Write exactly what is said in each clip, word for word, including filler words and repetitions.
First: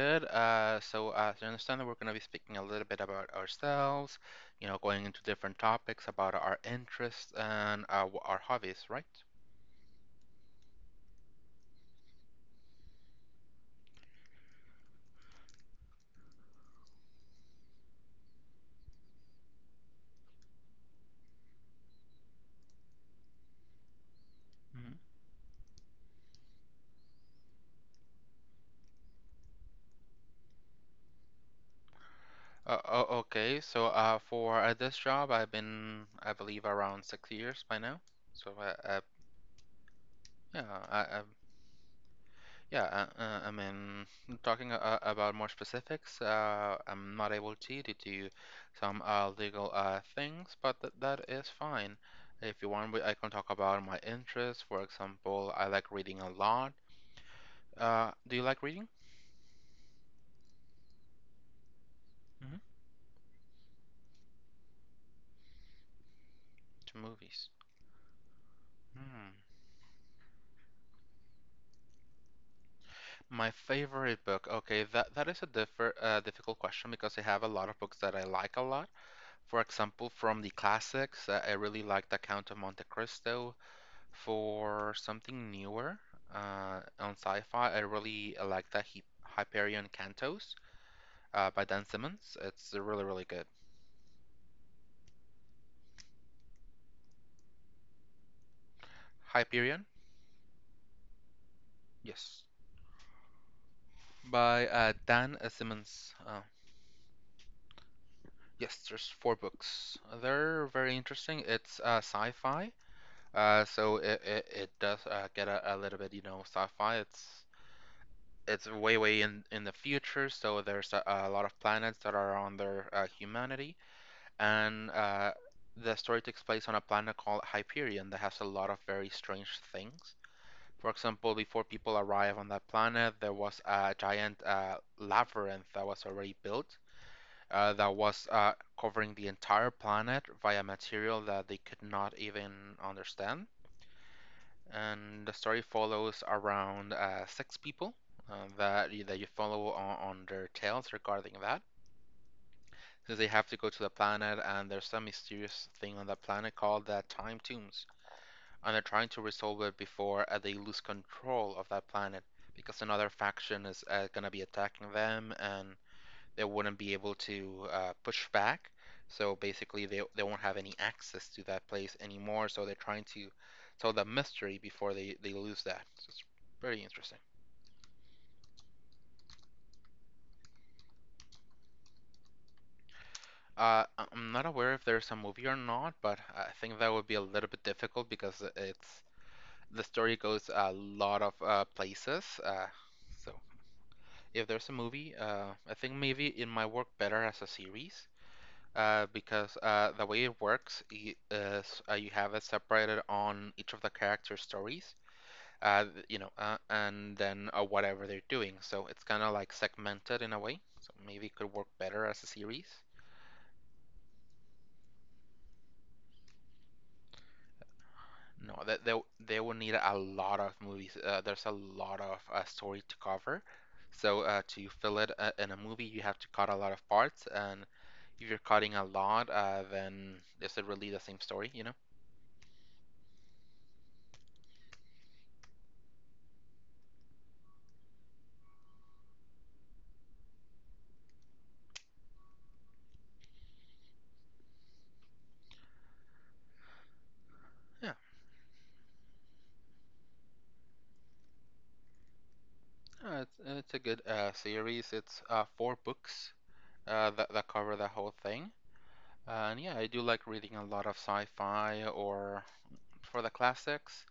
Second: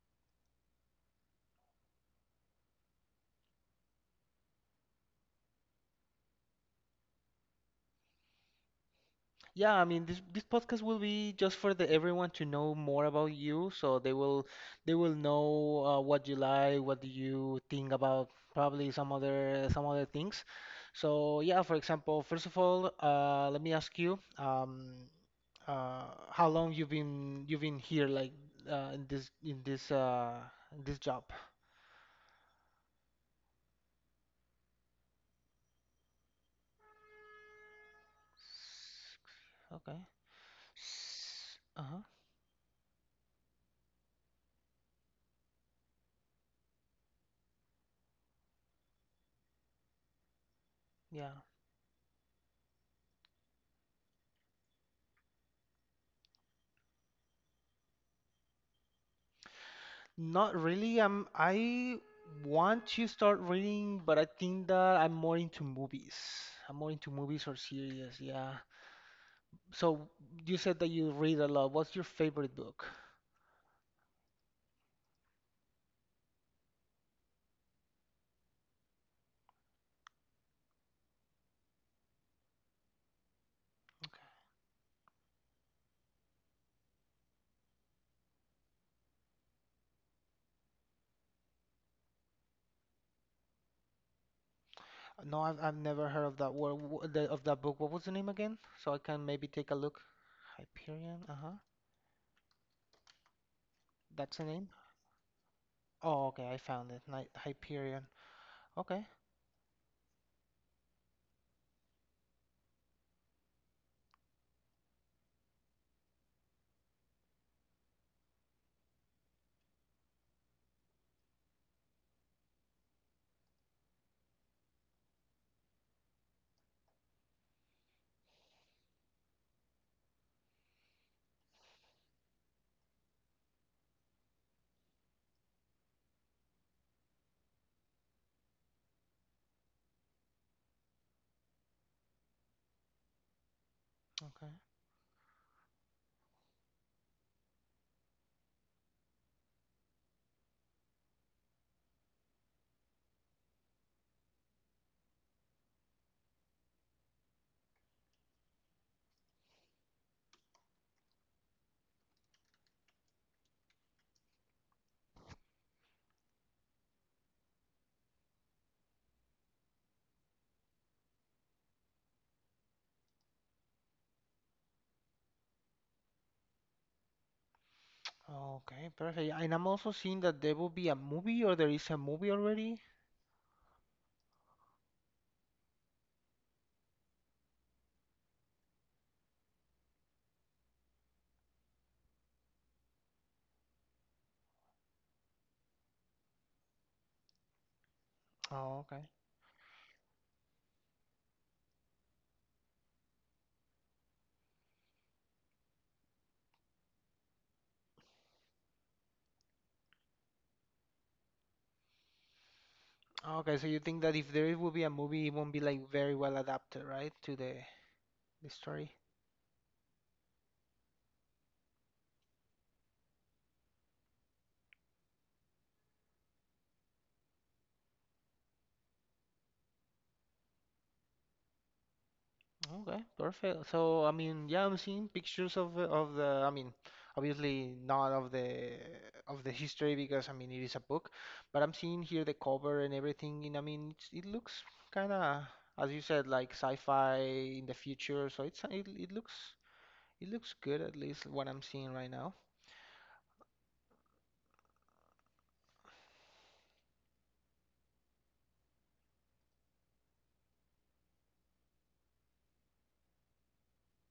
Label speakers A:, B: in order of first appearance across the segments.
A: good. Uh, so, uh, as you understand, we're going to be speaking a little bit about ourselves, you know, going into different topics about our interests and uh, our hobbies, right?
B: Yeah, I mean this this podcast will be just for the everyone to know more about you, so they will they will know uh, what you like, what do you think about probably some other some other things. So yeah, for example, first of all, uh, let me ask you, um,
A: Mhm.
B: uh, how long you've been you've been here, like uh, in this in this uh, in this job?
A: Uh, o- okay, so uh, for uh, this job, I've been, I believe, around six years by now. So, uh, uh,
B: Six- Okay.
A: yeah, I, I've
B: S- Uh-huh.
A: Yeah, uh, uh, I mean, talking uh, about more specifics, uh, I'm not able to due to some uh, legal uh, things, but th that
B: Yeah.
A: is fine. If you want, we- I can talk about my interests. For example, I like reading a lot. Uh, do you like reading?
B: Not really. Um, I
A: Hmm.
B: want to start reading, but I think that I'm more into movies. I'm more
A: To
B: into movies
A: movies.
B: or series, yeah.
A: Hmm.
B: So you said that you read a lot. What's your favorite book?
A: My favorite book. Okay, that that is a differ uh, difficult question because I have a lot of books that I like a lot. For example, from the classics, uh, I really like The Count of Monte Cristo. For something newer uh, on sci-fi, I really like that he Hyperion Cantos uh, by Dan Simmons. It's really, really good.
B: No, I've, I've never heard of that word, w- the, of that book. What was the name again? So I can maybe take a
A: Hyperion,
B: look. Hyperion, uh-huh.
A: yes,
B: That's the
A: by
B: name?
A: uh, Dan uh, Simmons.
B: Oh,
A: Uh,
B: okay, I found it. Ni- Hyperion.
A: yes, there's
B: Okay,
A: four books. They're very interesting. It's uh, sci-fi, uh, so it, it, it does uh, get a, a little bit, you know, sci-fi. It's it's way, way in in the future, so there's a, a lot of planets that are on their uh, humanity and uh, the story takes place on a planet called Hyperion that has a lot of very strange things. For example, before people arrive on that planet, there was a giant uh, labyrinth that was already built uh, that was uh, covering the entire planet via material that they could not even understand.
B: okay.
A: And the story follows around uh, six people uh, that, that you follow on, on their tales regarding that. Since they have to go to the planet and there's some mysterious thing on that planet called the time tombs, and they're trying to resolve it before uh, they lose control of that planet, because another faction is uh, going to be attacking them and they wouldn't be able to uh, push back. So basically they, they won't have any access to that place anymore, so they're trying to solve the mystery before they, they lose that. So it's pretty interesting.
B: Okay, perfect. And I'm also seeing that there will be a movie or there is a movie already.
A: uh, I'm not aware if there's a movie or not, but I think that would be a little bit difficult because it's the story goes a lot of uh, places. Uh, so if there's a movie, uh, I think maybe it might work better as a series,
B: Oh, okay.
A: uh, because uh, the way it works is uh, you have it separated on each of the character stories. Uh, you know, uh, and then uh, Whatever they're doing. So it's kind of like segmented in a way. So maybe it could work better as a series.
B: Okay, so you think that if there will be a movie, it won't be like very well adapted, right, to the the
A: No, that
B: story?
A: they they will need a lot of movies. Uh, there's a lot of uh, story to cover. So uh, to fill it uh, in a movie, you have to cut a lot of parts, and if you're cutting a lot, uh, then is it really the same story, you know?
B: Okay, perfect. So I mean, yeah, I'm seeing pictures of the- of the. I mean, obviously not of the of the history because I mean it is a book, but I'm seeing here the cover and everything. And I mean, it's, it looks kind of, as you said, like sci-fi in the
A: Yeah,
B: future. So it's it, it looks it looks good at least what I'm seeing right now.
A: uh, it's, it's a good uh, series. It's uh, four books uh, that that cover the whole thing. Uh, and yeah, I do like reading a lot of sci-fi or for the classics.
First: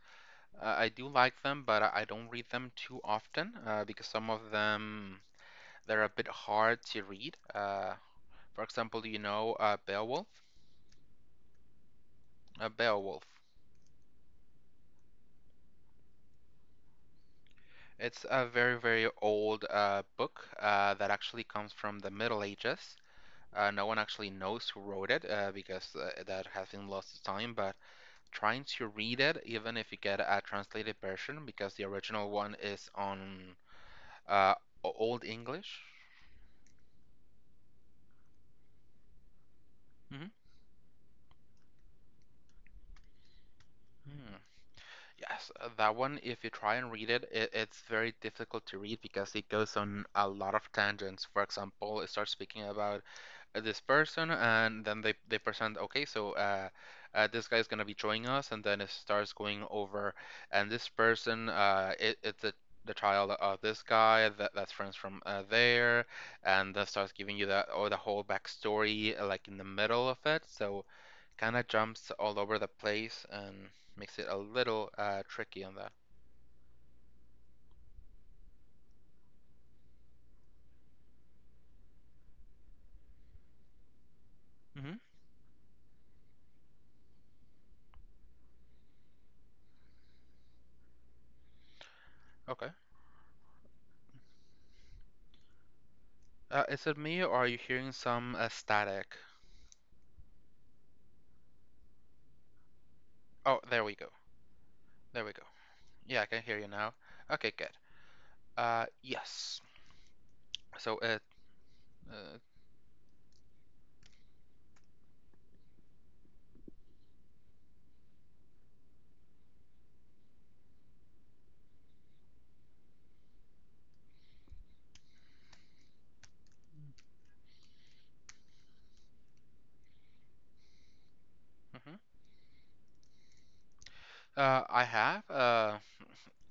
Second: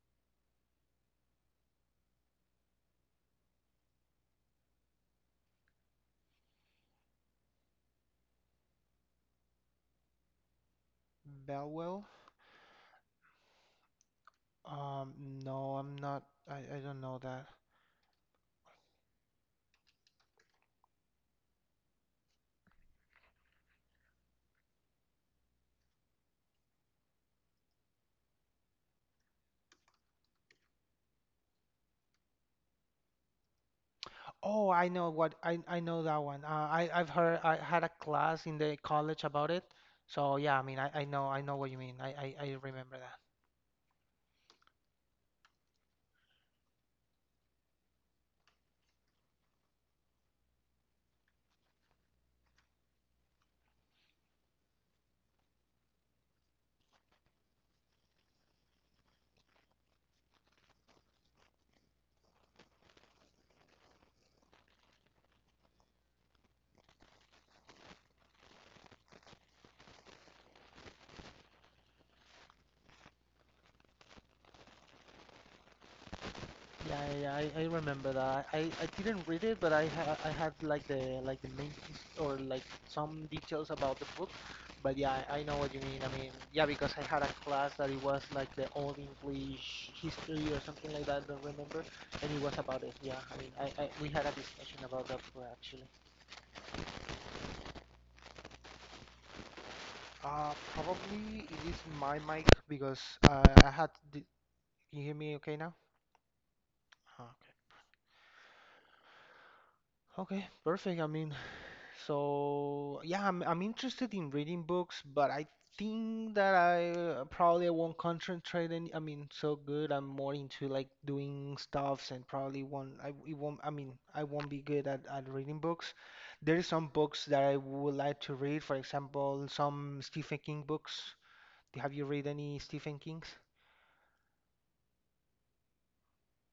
A: Uh, I do like them, but I I don't read them too often uh, because some of them they're a bit hard to read. Uh, for example, you know uh, Beowulf?
B: Belwell?
A: Uh, Beowulf.
B: Um, no, I'm not. I I don't know that.
A: It's a very, very old uh, book uh, that actually comes from the Middle Ages. Uh, no one actually knows who wrote it uh, because uh, that has been lost to time, but trying to read it, even if you get a translated version, because the original one is on uh,
B: Oh, I know
A: Old
B: what I I
A: English.
B: know that one. Uh, I I've heard I had a class in the college about it.
A: Mhm.
B: So yeah, I mean I, I know I know what you mean. I, I, I remember that.
A: Hmm. Yes, uh, that one, if you try and read it, it, it's very difficult to read because it goes on a lot of tangents. For example, it starts speaking about uh, this person and then they they present okay so uh, uh this guy's gonna be showing us and then it starts going over and this person uh it, it's a the child of this guy that, that's friends from uh, there and that starts giving you that or the whole backstory uh, like in the middle of it. So kind of jumps all over the place and makes it a little uh, tricky on that.
B: Yeah, yeah, yeah, I, I remember that. I, I didn't read it, but I ha I had like the like the main his- or like some details about the book. But
A: Hmm.
B: yeah, I, I know what you mean. I mean, yeah, because I had a class that it was like the old English history or something like that. Don't remember, and it was
A: Okay.
B: about it. Yeah, I mean, I, I we had a discussion about that book, actually.
A: Uh, is it me or are you hearing some uh, static?
B: Uh, probably it is my mic because uh,
A: Oh,
B: I
A: there
B: had.
A: we go.
B: The, can you hear
A: There we
B: me
A: go.
B: okay now?
A: Yeah, I can hear you now.
B: Ah, okay.
A: Okay, good. Uh, yes.
B: Okay,
A: So
B: perfect. I
A: it.
B: mean,
A: Uh,
B: so yeah, I'm I'm interested in reading books, but I think that I uh, probably won't concentrate any. I mean, so good. I'm more into like doing stuffs and probably won't. I it won't. I mean, I won't be good at at reading books. There is some books that I would like to read. For example, some Stephen King books. Have
A: mhm.
B: you read any Stephen King's?
A: Uh, I have uh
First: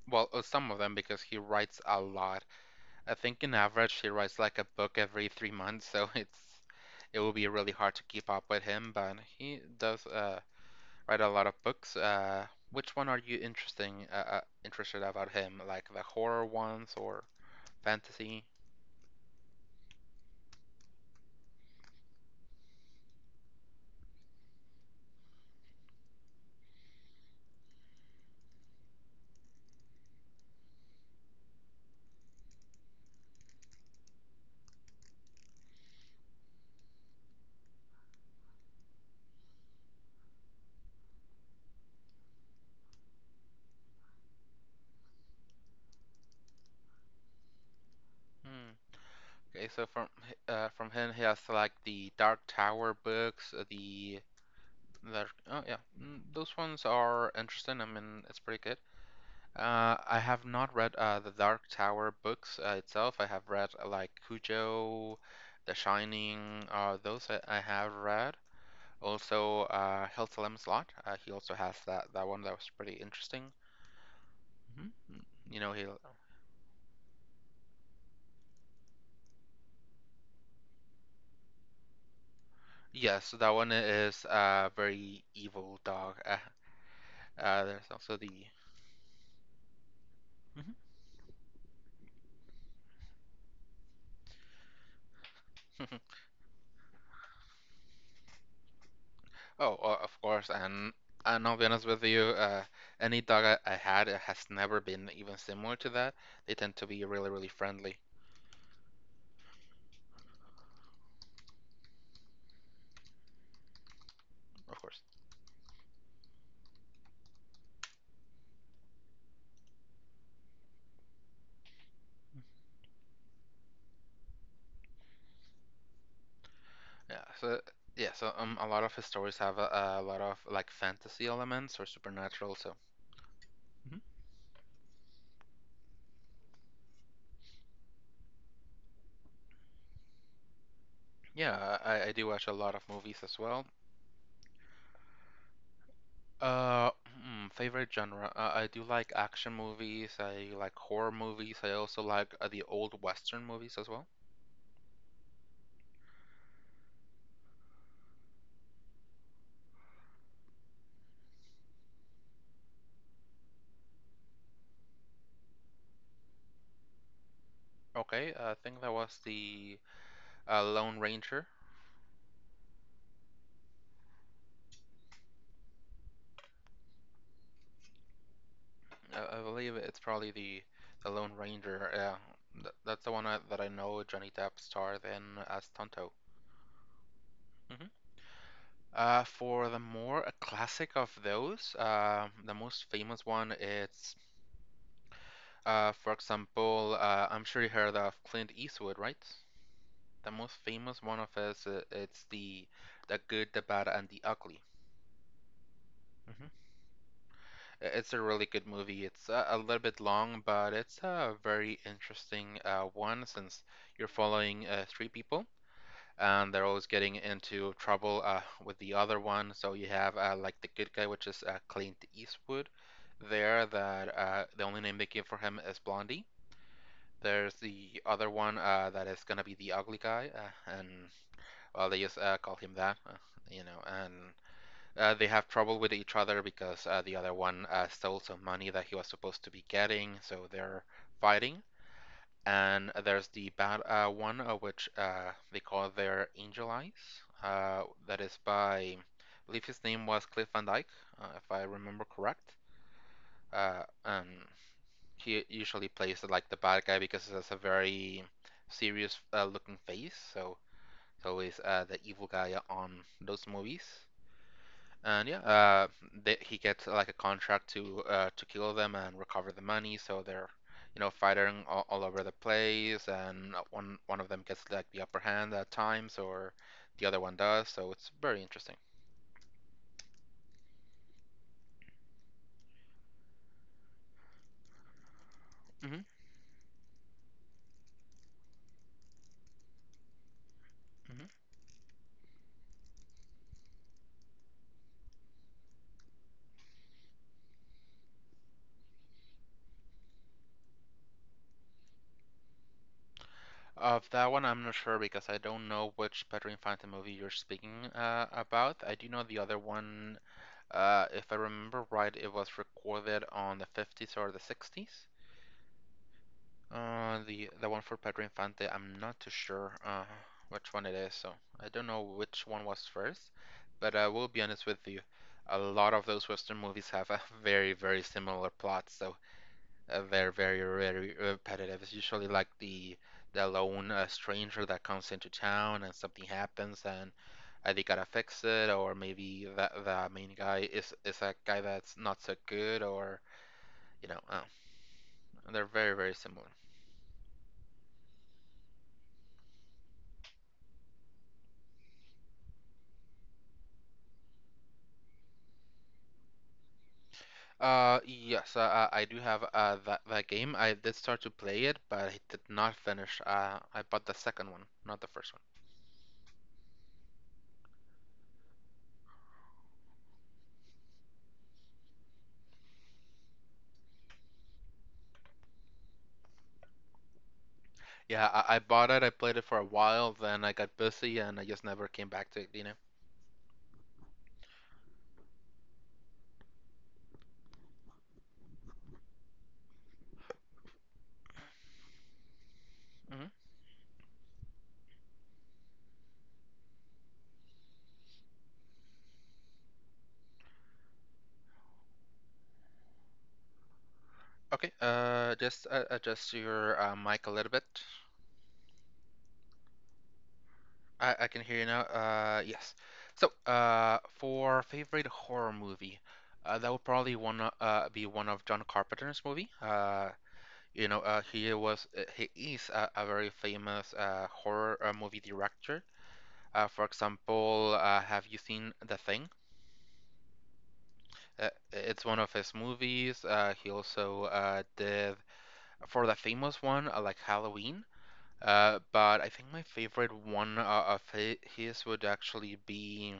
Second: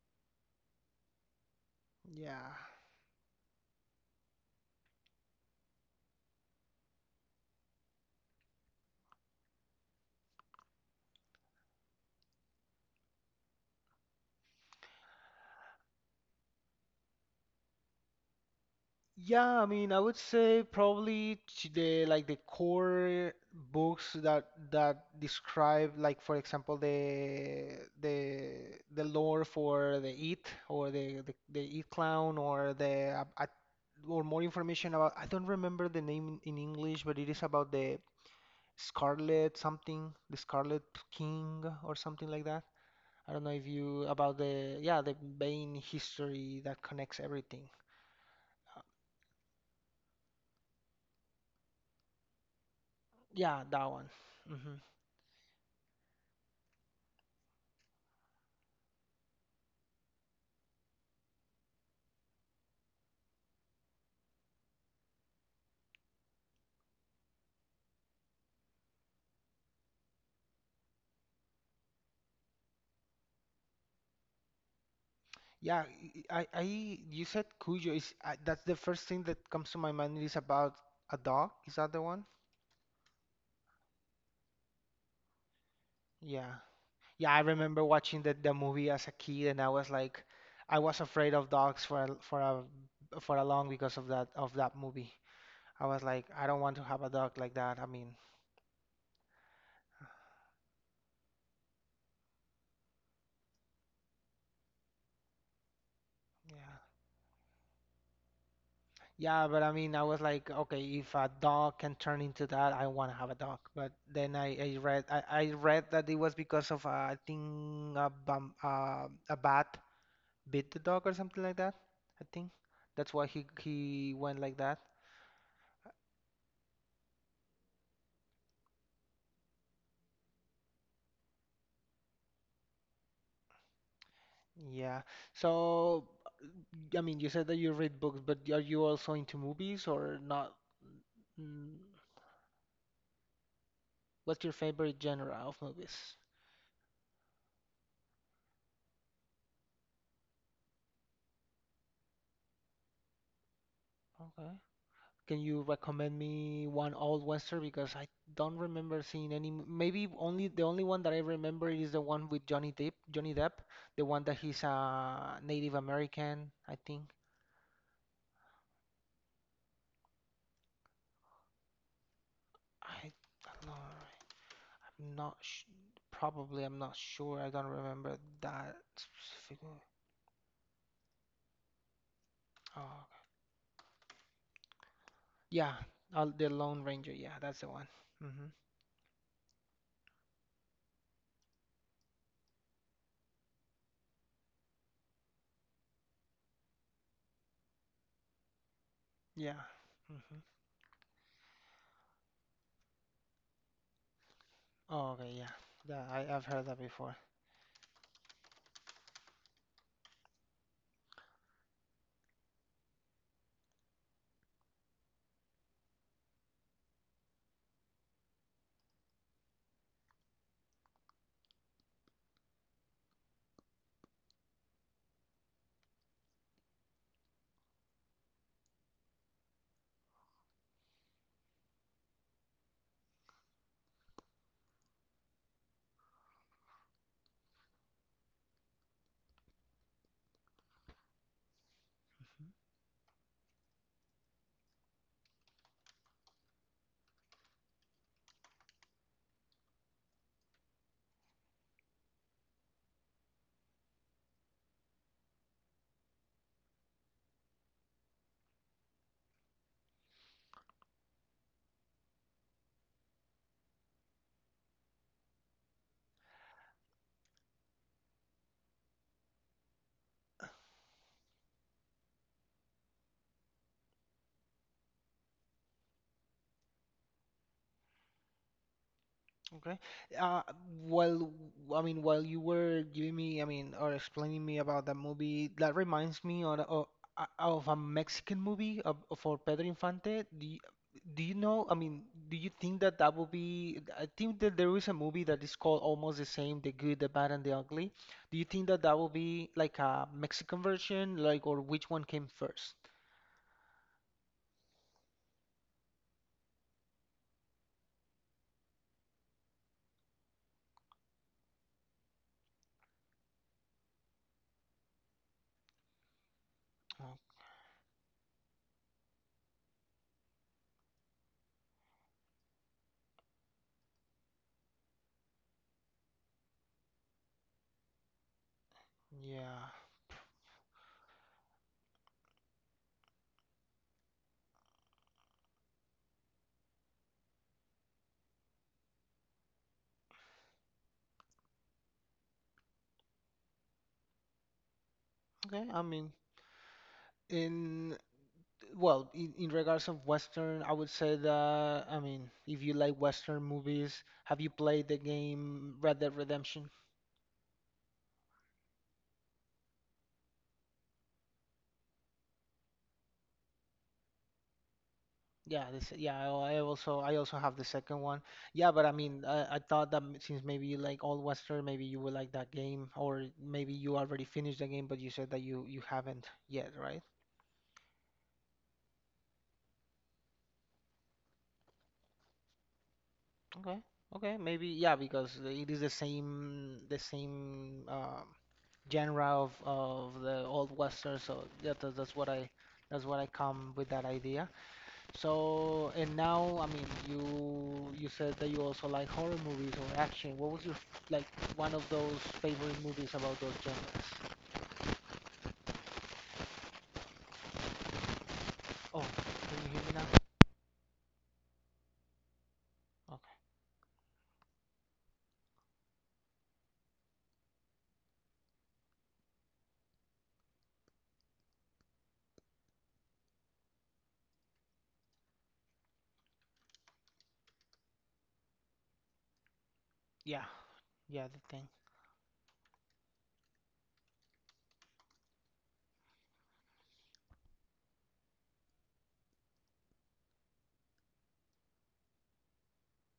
A: well uh, some of them because he writes a lot.
B: Yeah.
A: I think in average he writes like a book every three months, so it's it will be really hard to keep up with him. But he does uh write a lot of books. Uh, which one are you interesting uh, uh interested about him? Like the horror ones or fantasy?
B: Yeah, I mean, I would say probably ch- the like the core books that that describe like for example the the the lore for the It or the the, the It Clown or the uh, uh, or more information about I don't remember the name in English, but it is about the Scarlet something, the Scarlet King or something like that. I don't know if you about the yeah the main history that connects everything.
A: Hmm. Okay, so from h- uh from him he has like the Dark Tower books, uh,
B: Yeah, that one.
A: the
B: Hmm.
A: That oh yeah. Mm, those ones are interesting. I mean, it's pretty good. Uh, I have not read uh, the Dark Tower books uh, itself. I have read uh, like Cujo, The Shining. Uh, those I, I have read. Also, uh, Hillsalem Slot. Uh, he also has that that one that was pretty interesting. Hmm. You know, he.
B: Yeah, I, I, you said Cujo is I, that's the first thing that comes to my mind is about a dog. Is that the one?
A: Yes, that one is a very evil dog. Uh,
B: Yeah. Yeah, I
A: uh,
B: remember
A: there's also
B: watching the,
A: the.
B: the movie as a kid and I was like
A: Mhm.
B: I was afraid of dogs for a, for a for a long because of that of that movie. I was like I don't want to have a dog like that. I mean,
A: Oh, o- of course, and and I'll be honest with you, uh, any dog I, I had uh, has never been even similar to that. They tend
B: yeah.
A: to be really, really friendly,
B: Yeah, but I mean I was like okay, if a dog can turn into that, I want to have a dog. But then I, I
A: of course.
B: read I, I read that it was because of uh, I think a bum, uh, a bat bit the dog or something like that. I think that's why he he went like that.
A: Yeah, so yeah, so um, a lot of his stories have a, a lot of like fantasy elements or supernatural. So mhm.
B: Yeah. So, I mean, you said that you read books, but are you also into movies or not? Mm,
A: Yeah, I, I do watch a lot of movies as well.
B: what's your favorite genre of movies?
A: Uh, hmm, Favorite genre? Uh, I do like action movies. I like horror movies. I also like uh, the old Western movies as well.
B: Okay. Can you recommend me one old western? Because I don't remember seeing any. m- Maybe only the only one that I remember is the one with Johnny Depp. Johnny Depp, the one that he's a Native American, I think.
A: Okay, I think that was the uh, Lone Ranger.
B: I don't know. I'm Not sh- probably. I'm not sure. I don't remember that
A: I, I
B: specific
A: believe
B: one.
A: it's probably the the Lone Ranger. Yeah, Th-
B: Oh,
A: that's the
B: okay.
A: one I, that I know Johnny Depp starred in as
B: Yeah.
A: Tonto.
B: Uh, the Lone Ranger. Yeah, that's the one.
A: Mhm.
B: Hmm.
A: Uh, for the more classic of those, uh, the most famous one is, uh, for example, uh, I'm sure you heard of Clint Eastwood, right?
B: Yeah.
A: The
B: Hmm.
A: most famous one of his, uh, it's the the good, the bad, and the ugly.
B: Oh, okay. Yeah. Yeah. I, I've
A: Mhm.
B: heard that before.
A: It's a really good movie. It's a, a little bit long, but it's a very interesting uh, one since you're following uh, three people and they're always getting into trouble uh, with the other one. So you have uh, like the good guy, which is uh, Clint Eastwood, there that uh, the only name they give for him is Blondie. There's the other one uh, that is gonna be the ugly guy, uh, and well, they just uh, call him that, uh, you know, and uh, they have trouble with each other because uh, the other one uh, stole some money that he was supposed to be getting, so they're fighting.
B: Mm-hmm.
A: And there's the bad uh, one, uh, which uh, they call their Angel Eyes, uh, that is by, I believe his name was Cliff Van Dyke, uh, if I remember correct. Uh, and he usually plays like the bad guy because he has a very serious uh, looking face, so it's always uh, the evil guy on those movies. And yeah, uh, they, he gets like a contract to uh, to kill them and recover the money. So they're, you know, fighting all, all over the place, and one one of them gets like the upper hand at times, or the other one does. So it's very interesting.
B: Okay. Uh, while I mean, while you were giving me, I mean, or explaining me about that movie, that
A: Hmm.
B: reminds me on, of, uh, of a Mexican movie of, for Pedro Infante. Do you, do
A: Hmm.
B: you know? I mean, do you think that that would be? I think that there is a movie that is called almost the same, The Good, the Bad, and the Ugly. Do you think that that will be like a Mexican version, like, or which one came first?
A: Of that one, I'm not sure because I don't know which Pedro Infante movie you're speaking uh, about. I do know the other one. Uh, if I remember right, it was recorded on the fifties or the sixties.
B: Oh,
A: Uh, the the one for Pedro Infante, I'm not too sure uh which one it is, so I don't know which one was first. But I will be honest with you, a lot of those Western movies have a very, very similar plot, so
B: yeah.
A: uh, they're very, very repetitive. It's usually like the the lone uh, stranger that comes into town and something happens and uh, they gotta fix it, or maybe the the main guy is is a guy that's not so good, or you know, uh, they're
B: Okay. I
A: very,
B: mean.
A: very similar.
B: In well, in, in regards of Western, I would say that, I mean, if you like Western movies, have you played the game Red Dead Redemption?
A: Uh, yes, uh, uh, I do have uh that that game. I did start to play it, but I did not finish. Uh, I bought the second one, not the first one.
B: Yeah, this, yeah, I I also I also have the second one. Yeah, but I mean, I, I thought that m- since maybe you like all Western, maybe you would like that game, or maybe you already finished the game, but you said that you you haven't yet, right?
A: Yeah, I, I bought it. I played it for a while, then I got busy, and I just never came back to it, you know.
B: Okay. Okay. Maybe yeah, because it is the same the same um, genre of of the old western. So yeah, that, that's what I that's what
A: hmm
B: I come with that idea. So and now, I mean, you you said that you also like horror movies or action. What was your f- like one of those favorite movies about those genres?
A: Okay. Uh, just uh, adjust your uh, mic a little bit.
B: Oh, can you hear me now?
A: I I can hear you now. Uh, yes. So,
B: Okay.
A: uh, for favorite horror movie, uh, that would probably one uh be one of John Carpenter's movie. Uh, You know, uh, he was uh, he is a, a very famous uh, horror uh, movie director. Uh, for example, uh, have you seen The Thing?
B: Yeah. Yeah, the
A: Uh,
B: thing.
A: it's one of his movies. Uh, he also uh, did for the famous one uh, like Halloween. Uh, but I think my favorite one uh, of hi- his would actually be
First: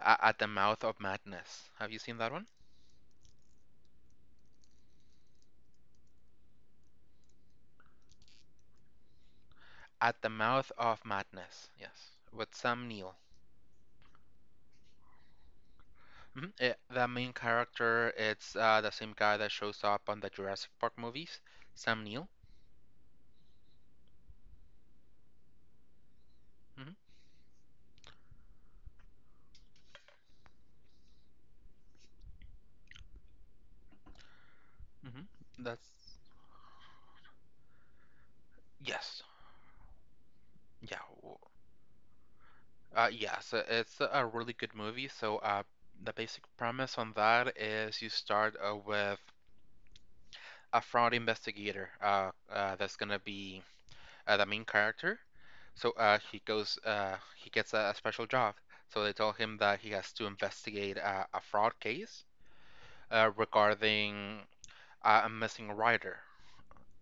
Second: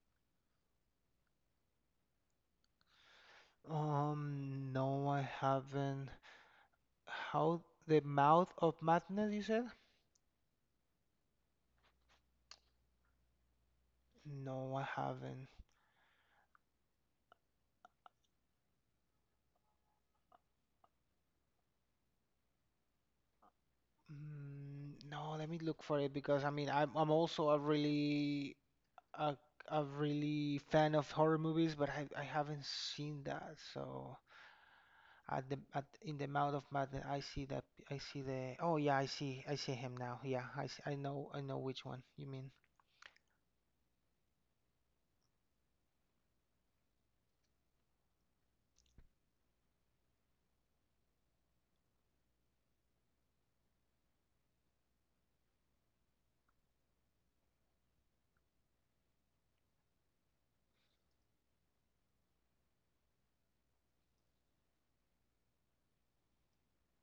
A: uh, At the Mouth of Madness. Have you seen that one?
B: Um, no, I haven't. How the Mouth of Madness, you said?
A: At the Mouth of Madness. Yes, with Sam Neill.
B: No, I haven't.
A: Mhm. It, the main character, it's uh, the same guy that shows up on the Jurassic Park movies, Sam Neill.
B: Mm, no, let me look for it because I mean I'm
A: hmm
B: I'm also a really a, a really fan of horror movies, but I, I haven't seen that. So
A: hmm
B: at the at
A: That's
B: in the mouth of madness, I see that I see the oh yeah I
A: yes,
B: see I see him now. Yeah, I s- I
A: yeah,
B: know
A: w-
B: I know which one you mean.
A: uh, yes. uh, It's a really good movie. So uh, the basic premise on that is you start uh, with a fraud investigator. Uh, uh, that's gonna be uh, the main character. So uh, he goes, uh, he gets a, a special job. So they tell him that he has to investigate uh, a fraud case uh, regarding uh, I'm missing a writer.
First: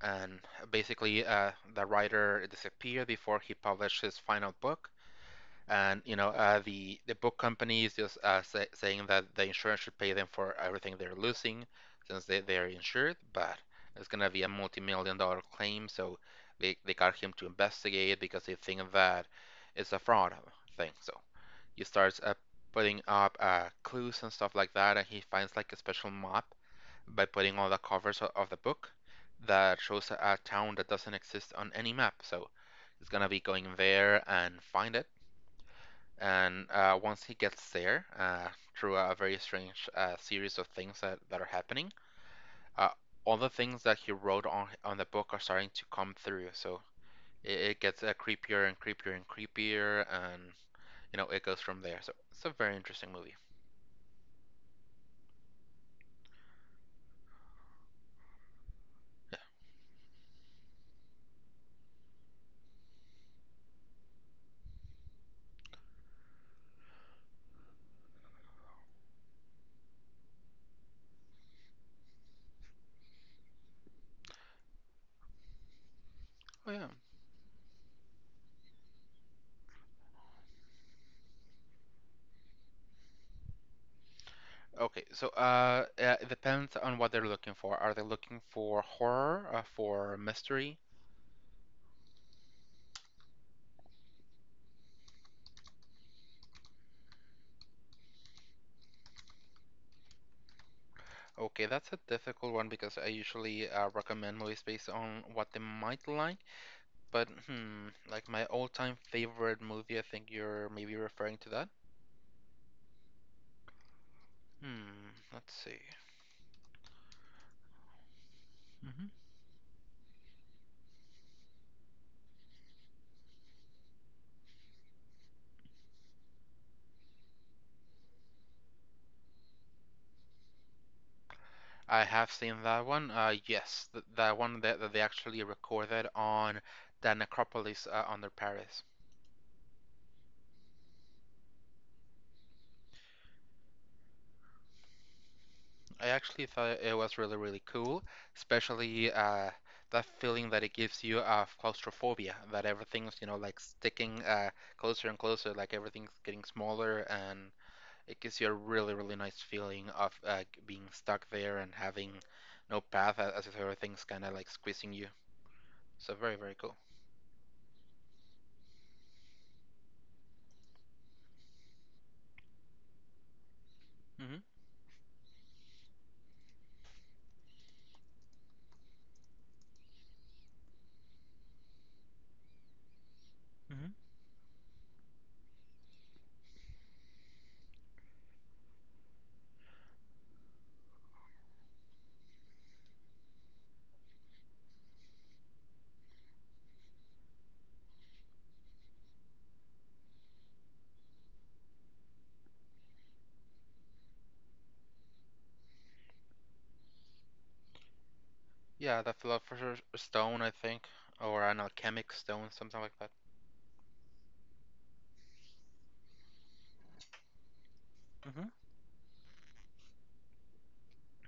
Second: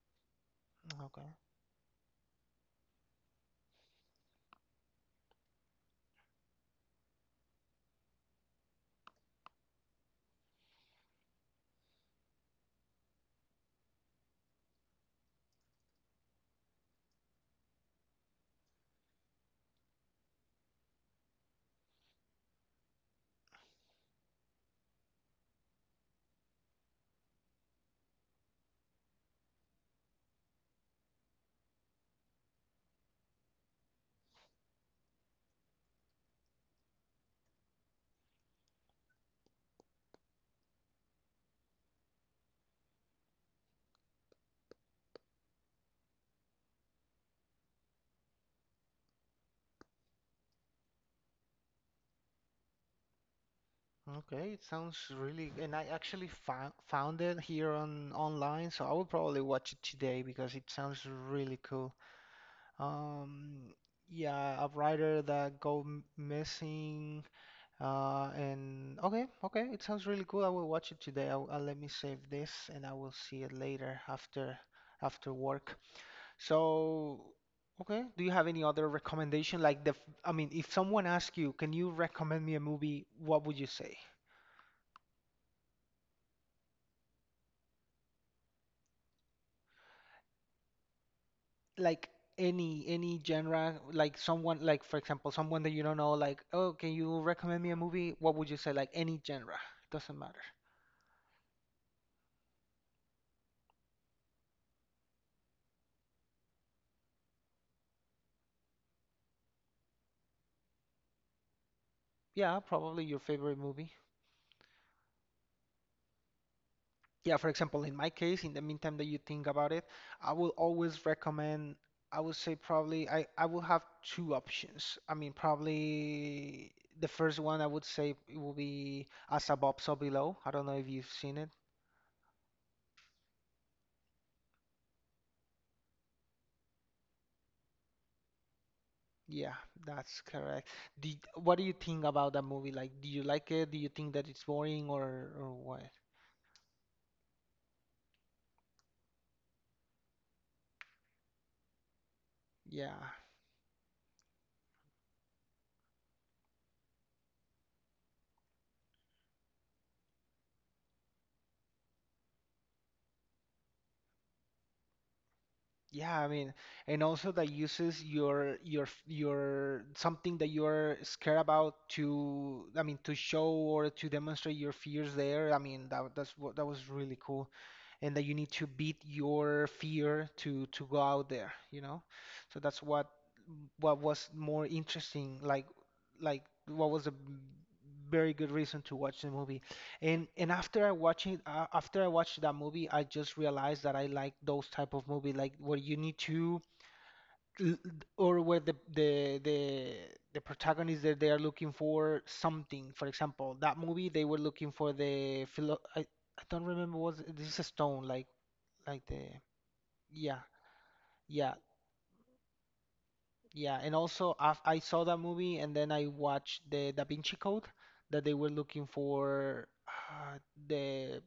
A: And basically,
B: Okay.
A: uh, the writer disappeared before he published his final book. And you know, uh, the the book company is just uh, say, saying that the insurance should pay them for everything they're losing since they, they're insured. But it's gonna be a multi-million dollar claim, so they, they got him to investigate because they think that it's a fraud thing. So he starts uh, putting up uh, clues and stuff like that, and he finds like a special map by putting on the covers of the book that shows a a town that doesn't exist on any map. So he's gonna be going there and find it. And uh, once he gets there, uh, through a very strange uh, series of things that, that are happening, uh, all the things that he wrote on on the book are starting to come through. So it, it gets uh, creepier and creepier and creepier, and you know it goes from there. So it's a very interesting movie.
B: Okay, it sounds really, and I actually found found it here on online, so I will probably watch it today because it sounds really cool. Um, yeah, a writer that go m- missing. Uh, and okay, okay, it sounds really cool. I will watch it today. I'll, I'll let me save this, and I will see it later after after work.
A: Oh yeah.
B: So, okay, do you have any other recommendation? Like the, f- I mean, if someone asks you, can you recommend me a movie? What would you say?
A: Okay, so uh, uh, it depends on what they're looking for. Are they looking for horror, uh, for mystery?
B: Like any any genre, like someone, like for example, someone that you don't know, like, oh, can you recommend me a movie? What would you say? Like any genre, doesn't matter.
A: Okay, that's a difficult one because I usually uh, recommend movies based on what they might like. But hmm, like my all-time favorite movie, I think you're maybe referring to that.
B: Yeah, probably your favorite movie.
A: Hmm, let's see.
B: Yeah, for example, in my case, in the meantime that you
A: hmm
B: think about it, I will always recommend, I would say probably I, I will have two options. I mean, probably the first one I would say it will be As Above, So Below. I don't know if you've seen it.
A: I have seen that one. Uh, yes, th that one that, that they actually recorded on the necropolis uh, under Paris.
B: Yeah, that's correct. Did, what do you think about that movie? Like, do you like it? Do you think that it's boring or or what?
A: I actually thought it was really, really cool, especially uh, that feeling that it gives you of claustrophobia, that
B: Yeah.
A: everything's, you know, like sticking uh, closer and closer, like everything's getting smaller, and it gives you a really, really nice feeling of uh, being stuck there and having no path a- as if everything's kind of like squeezing you. So
B: Yeah, I
A: very,
B: mean,
A: very cool.
B: and also that uses your your your something that you're scared about to, I mean, to show or to
A: hmm
B: demonstrate your fears there. I mean, that that's what that was really cool, and that you need to beat your fear to to go out there, you know? So that's what
A: hmm
B: what was more interesting, like like what was a very good reason to watch the movie. And and after I watching uh, after I watched that movie, I just realized that I like those type of movie, like where you need to, l- or where the the the the protagonist that they are looking for something. For example, that movie they were looking for the philo. I, I don't remember was this is a stone like
A: Yeah,
B: like
A: the
B: the
A: philosopher's
B: yeah
A: stone, I think, or
B: yeah
A: an alchemic stone, something like that.
B: yeah. And also af I saw that movie and then I watched the Da Vinci Code that they were looking for uh, the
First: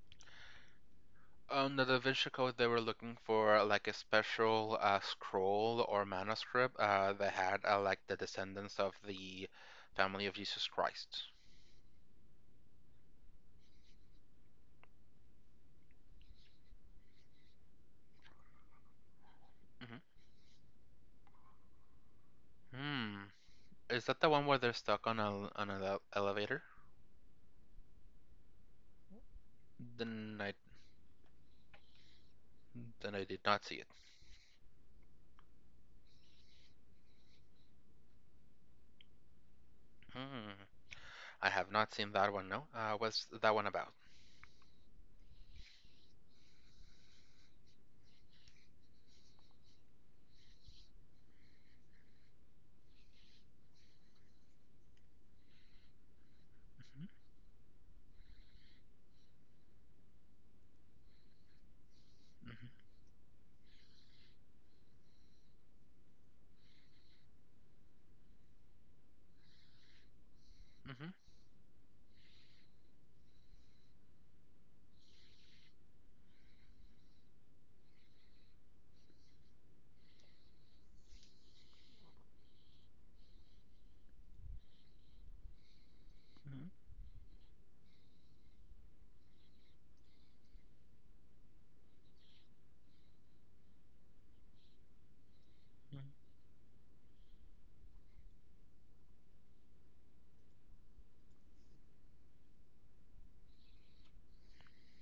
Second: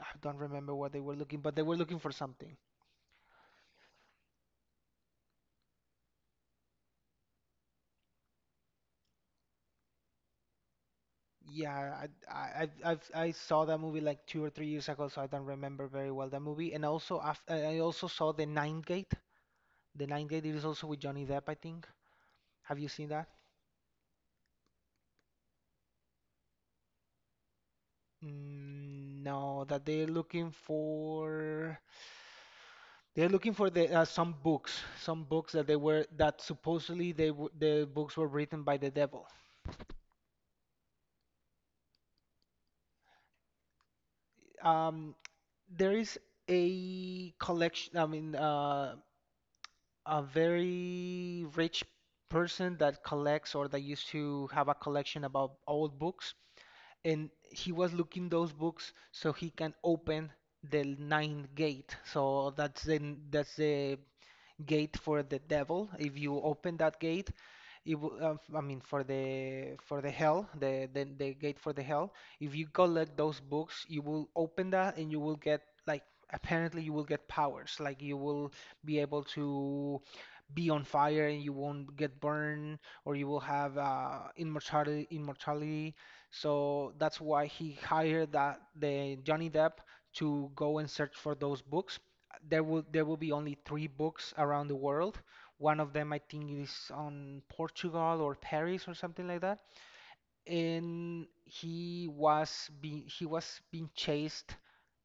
B: I don't remember what they were looking, but they were
A: On the Da
B: looking for
A: Vinci
B: something.
A: Code, they were looking for uh, like a special uh, scroll or manuscript uh, that had uh, like the descendants of the family of Jesus Christ.
B: Yeah, I I I've, I've, I saw that movie like two or three years ago, so I don't remember very well that movie. And also, af I also saw The Ninth Gate.
A: hmm
B: The Ninth Gate is also with Johnny Depp, I think. Have you seen
A: Hmm.
B: that?
A: Is that the one where they're stuck on a on an ele- elevator?
B: Mm, no, that they're
A: Then
B: looking
A: I
B: for
A: then I
B: they're
A: did
B: looking
A: not
B: for
A: see
B: the
A: it.
B: uh, some books, some books that they were that supposedly they w the books were written by the devil.
A: Hmm. I have not seen that one. No. Uh, what's that one about?
B: Um, there is a collection. I mean, uh, a very rich person that collects, or that used to have a collection about old books,
A: hmm
B: and he was looking those books so he can open the ninth gate. So that's the that's the gate for the devil. If you open that gate, it will, uh, f- I mean, for the for the hell, the, the
A: hmm
B: the gate for the hell. If you collect those books, you will open that, and you will get, like, apparently you will get powers. Like, you will be able to be on fire, and you won't get burned, or you will have uh, immortality. Immortality.
A: hmm
B: So that's why he hired that the Johnny Depp to go and search for those books. There will there will be only three books around the world. One of them,
A: hmm
B: I think, is on Portugal or Paris or something like that. And he was being he was being chased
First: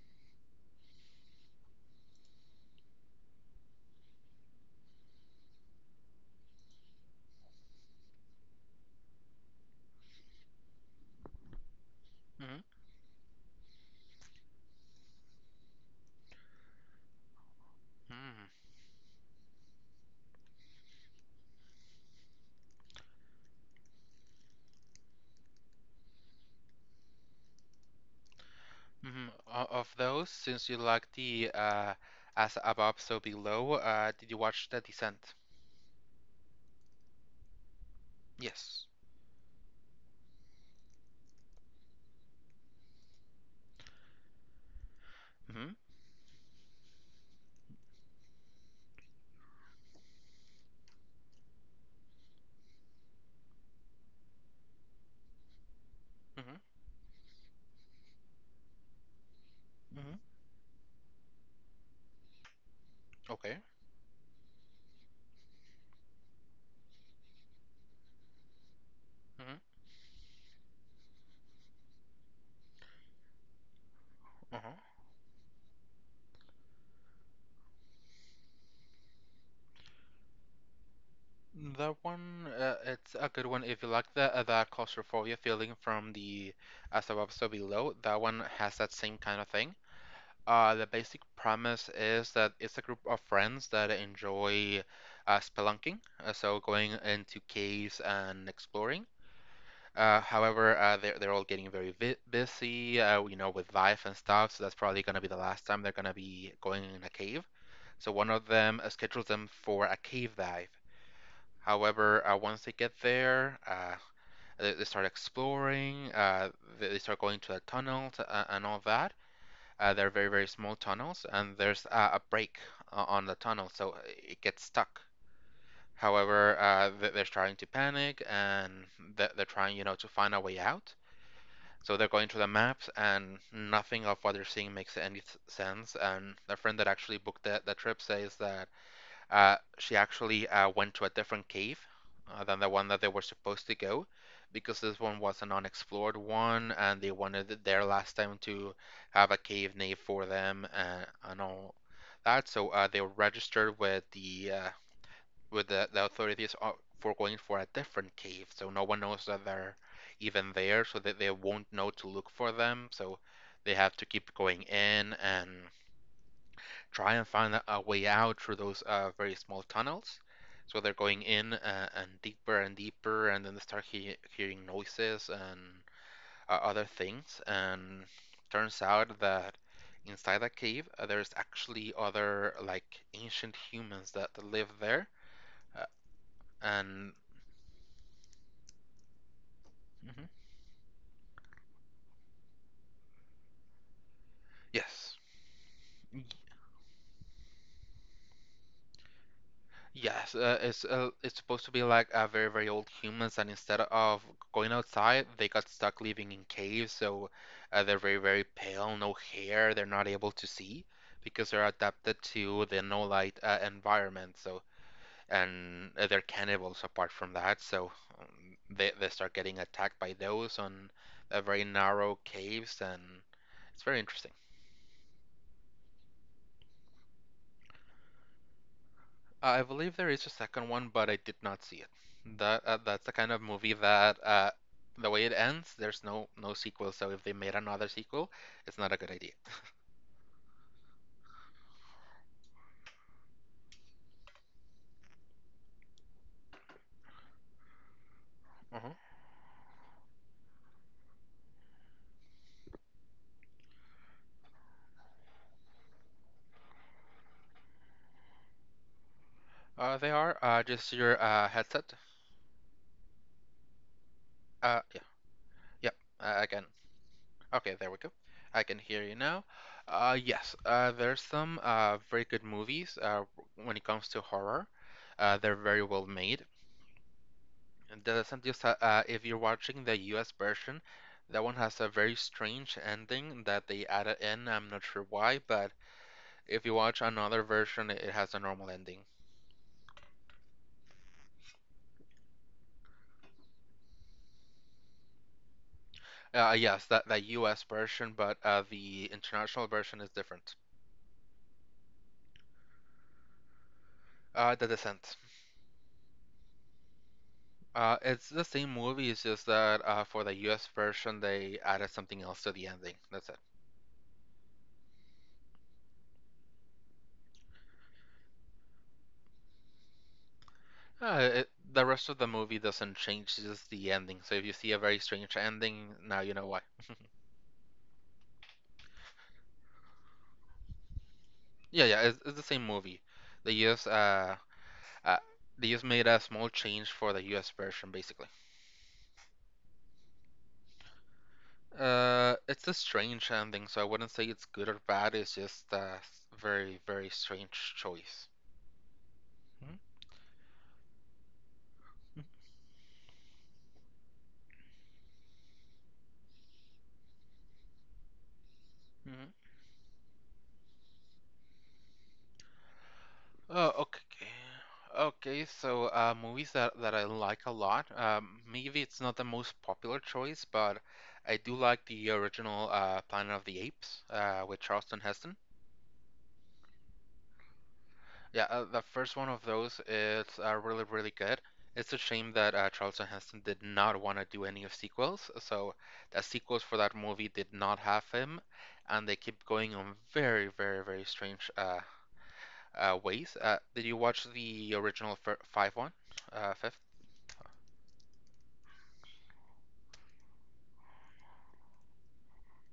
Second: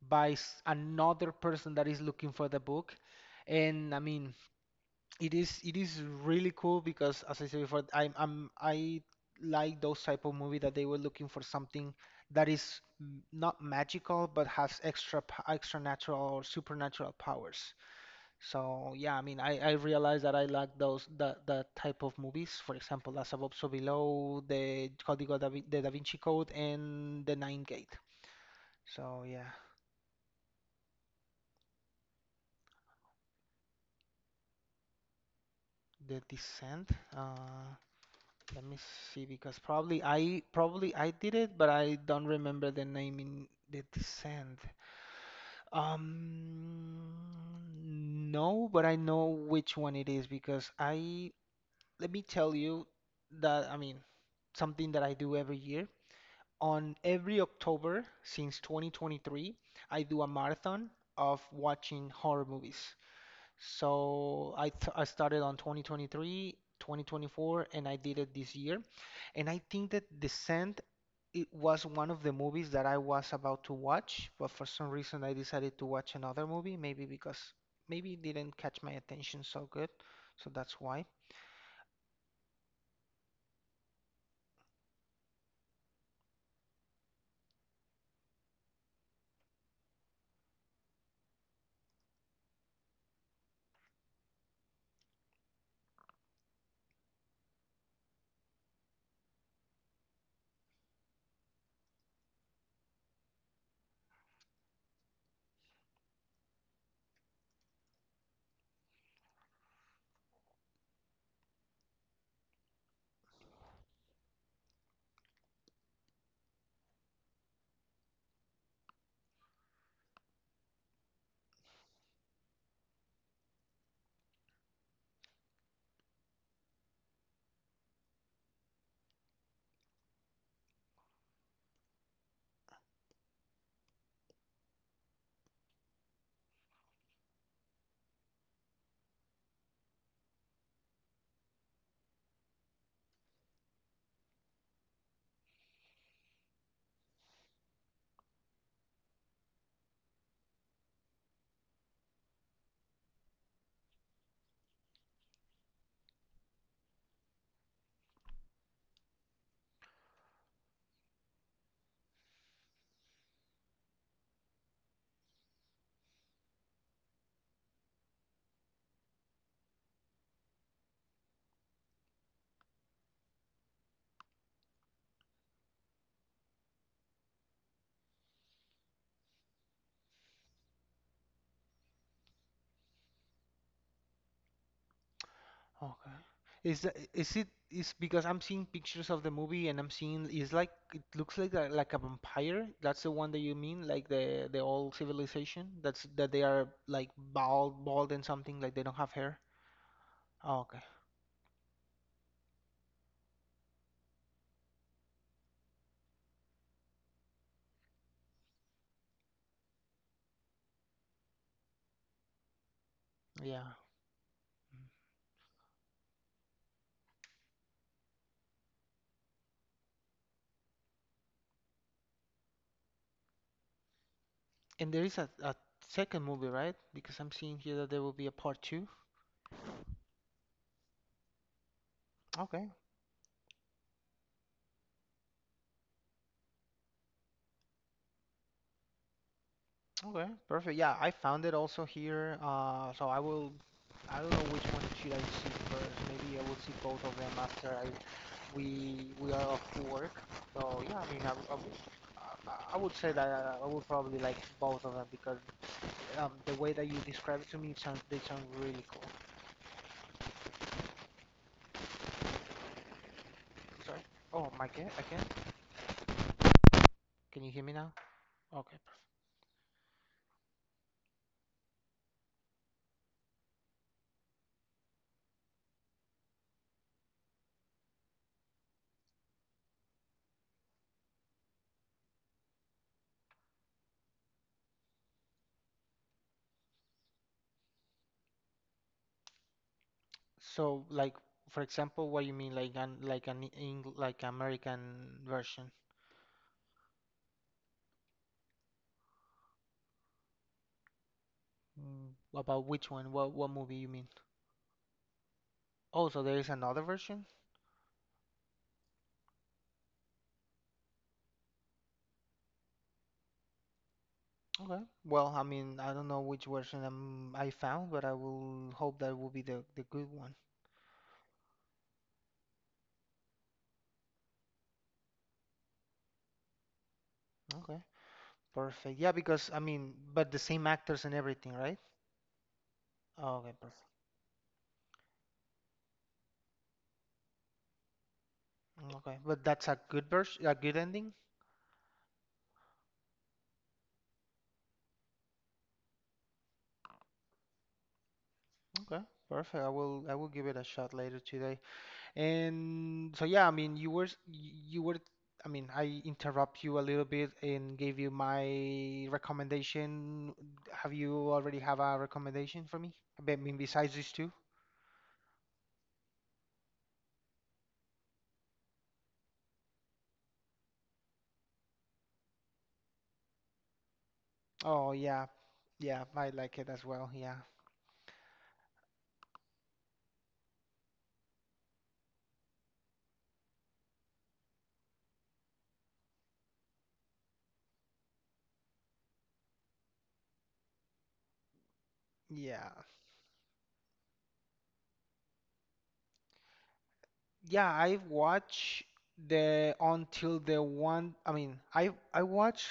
B: by s- another person that is looking for the book. And I mean, it is it is really cool because, as I said before, I'm I'm I like those type of movie that they were looking for something that
A: hmm
B: is m- not magical but has extra p- extra natural or supernatural powers.
A: hmm
B: So yeah, I mean, I I realized that I like those that that type of movies. For example, As Above, So Below, the Código da, Vin- the Da Vinci Code, and The Ninth Gate. So
A: Mhm. O-
B: yeah,
A: Of those, since you like the uh, as above, so below, uh, did you watch The Descent?
B: The Descent. Uh, let me
A: Yes.
B: see, because probably I probably I did it, but I don't remember the name in The Descent.
A: Mm-hmm.
B: Um, no, but I know which one it is, because I let me tell you that, I mean, something that I do every year.
A: Mm-hmm.
B: On every October since twenty twenty-three, I
A: Mm-hmm.
B: do a marathon of watching horror movies.
A: Okay.
B: So I, th I started on twenty twenty-three, twenty twenty-four, and I did it this year. And
A: Mm-hmm.
B: I think that Descent, it was one of the movies that I was about to watch, but for
A: Uh-huh.
B: some reason I decided to watch another movie. Maybe because, maybe it didn't catch my attention so good. So that's why.
A: That one, uh, it's a good one if you like the uh, the claustrophobia feeling from the as above, so below. That one has that same kind of thing. Uh, the basic premise is that it's a group of friends that enjoy uh, spelunking, uh, so going into caves and exploring. Uh, however, uh, they're they're all getting very vi busy, uh, you know, with life and stuff. So that's probably gonna be the last time they're gonna be going in a cave. So one of them uh, schedules them for a cave dive. However, uh, once they get there, uh, they, they start exploring. Uh, they, they start going to the tunnels uh, and all that. Uh, they're very very small tunnels, and there's uh, a break uh, on the tunnel, so it gets stuck. However, uh, they're starting to panic, and they're trying, you know, to find a way out. So they're going to the maps, and nothing of what they're seeing makes any sense. And the friend that actually booked the, the trip says that uh, she actually uh, went to a different cave uh, than the one that they were supposed to go, because this one was an unexplored one, and they wanted it there last time to have a cave name for them and, and all that. So uh, they were registered with the uh, with the, the authorities for going for a different cave, so no one knows that they're even there, so that they won't know to look for them. So they have to keep going in and try and find a- a way out through those uh, very small tunnels. So they're going in uh, and deeper and deeper, and then they start he- hearing noises and uh, other things. And turns out that inside that cave, uh, there's actually other like ancient humans that, that live there. Uh,
B: Okay. Is that
A: and
B: is it is because I'm seeing pictures of the movie, and I'm
A: hmm
B: seeing is like it looks like a, like a vampire. That's the one that you mean, like the the old
A: Yes.
B: civilization. That's
A: Y-
B: that they are like bald, bald, and something like they don't have hair.
A: Yes, uh,
B: Oh, okay.
A: it's uh, it's supposed to be like uh, very very old humans, and instead of going outside, they got stuck living in caves. So uh, they're very very pale, no hair. They're not able to see because they're adapted to the no light uh,
B: Yeah.
A: environment. So and uh, they're cannibals apart from that. So um, they they start getting attacked by those on uh, very narrow caves, and it's very interesting.
B: And there is a, a second movie, right? Because I'm seeing here that there will be a part two.
A: I believe there is a second one, but I did not see it. That
B: Okay.
A: uh, that's the kind of movie that uh, the way it ends, there's no no sequel. So if they made another sequel, it's not a good idea.
B: Okay, perfect. Yeah, I found it also here. Uh, so I will. I don't know which one should I see first. Maybe I will see both of them after I
A: Mhm.
B: we we are off to work. So yeah, I mean, I, I, would- I I would say that uh, I would probably like both of them because um, the way that you describe it to me sounds, they sound really cool.
A: Uh, they are uh, just your uh, headset.
B: Sorry. Oh, my
A: Uh,
B: cat
A: yeah,
B: again?
A: yeah. Uh, I can.
B: Can you hear me
A: Okay, there
B: now?
A: we go. I can
B: Okay.
A: hear you now. Uh, yes. Uh, there's some uh, very good movies uh, when it comes to horror. Uh, they're very well made. And that doesn't just ha- uh, if you're watching the U S version, that one has a very strange ending that they added in. I'm not sure why, but if you watch another version, it it has a normal ending.
B: So, like, for example, what you mean, like an like an Eng like American version?
A: Uh, uh, yes, that the U S version, but uh, the international version is different.
B: Mm, about which one? What what movie you mean?
A: Uh, The Descent.
B: Oh, so there is another version?
A: Uh, it's the same movie, it's just that uh, for the U S version, they added something else to the ending. That's it.
B: Okay. Well, I mean, I don't know which version um, I found, but I will hope that will be the the good one.
A: Uh, it. The rest of the movie doesn't change, it's just the ending. So if you see a very strange ending, now you know why.
B: Okay. Perfect. Yeah, because I mean, but the same actors and everything, right?
A: Yeah, yeah, it's, it's the same movie.
B: Oh, okay,
A: They
B: perfect.
A: just uh, uh they just made a small change for the U S version basically.
B: Mm, okay, but that's a good version, a good ending.
A: Uh it's a strange ending, so I wouldn't say it's good or bad, it's just a very, very strange choice.
B: Okay, perfect. I will I will give it a shot later today. And so yeah, I mean, you were s- y- you were, I mean, I interrupt you a little bit and gave you my
A: Mm-hmm.
B: recommendation. Have you already have a recommendation for me? I bet- I mean,
A: Oh,
B: besides
A: okay.
B: these two?
A: Okay, so uh, movies that, that I like a lot. Um, maybe it's not the most popular choice, but I do like the original uh, Planet of the Apes uh, with
B: Oh
A: Charlton
B: yeah.
A: Heston.
B: Yeah, I like it as well. Yeah.
A: Yeah, uh, the first one of those is uh, really, really good. It's a shame that uh, Charlton Heston did not want to do any of sequels, so the sequels for that movie did not have him, and they keep going on very, very, very strange uh,
B: Yeah.
A: uh, ways. Uh, did you watch the original fir five one, uh, fifth?
B: Yeah, I watched the until the one, I mean, I I watched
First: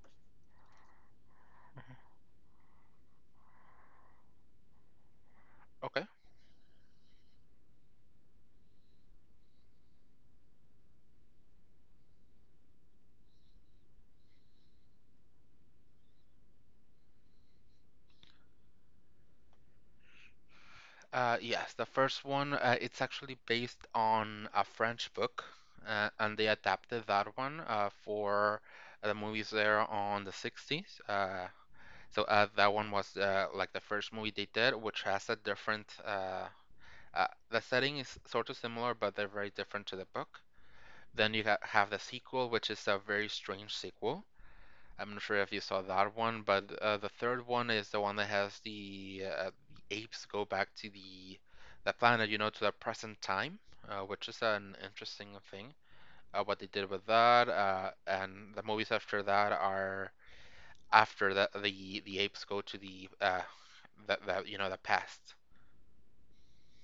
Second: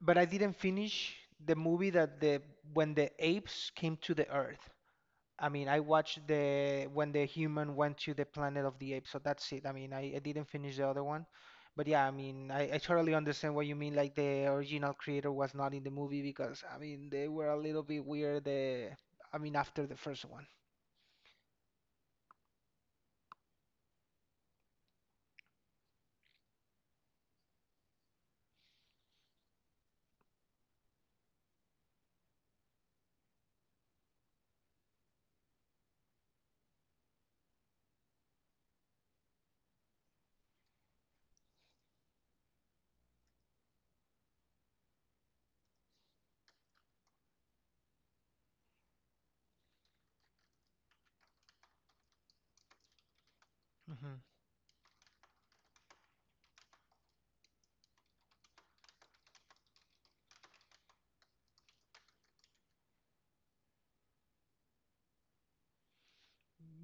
B: but I didn't finish the movie
A: Mhm.
B: that the when the apes came to the earth. I mean, I
A: Okay.
B: watched the when the human went to the Planet of the Apes, so that's it. I mean, I, I didn't finish the other one, but yeah, I mean, I, I totally understand what you mean. Like, the original creator was not in the movie because I mean they were a little bit weird. The, I mean, after the first one.
A: Uh, yes, the first one, uh, it's actually based on a French book, uh, and they adapted that one uh, for the movies there on the sixties. Uh, So uh, that one was uh, like the first movie they did, which has a different. Uh, uh, the setting is sort of similar, but they're very different to the book. Then you ha have the sequel, which is a very strange sequel. I'm not sure if you saw that one, but uh, the third one is the one that has the, uh, the apes go back to the the planet, you know, to the present time, uh, which is an interesting thing. Uh, what they did with that, uh, and the movies after that are after the the the apes go to the uh the, the you know the past.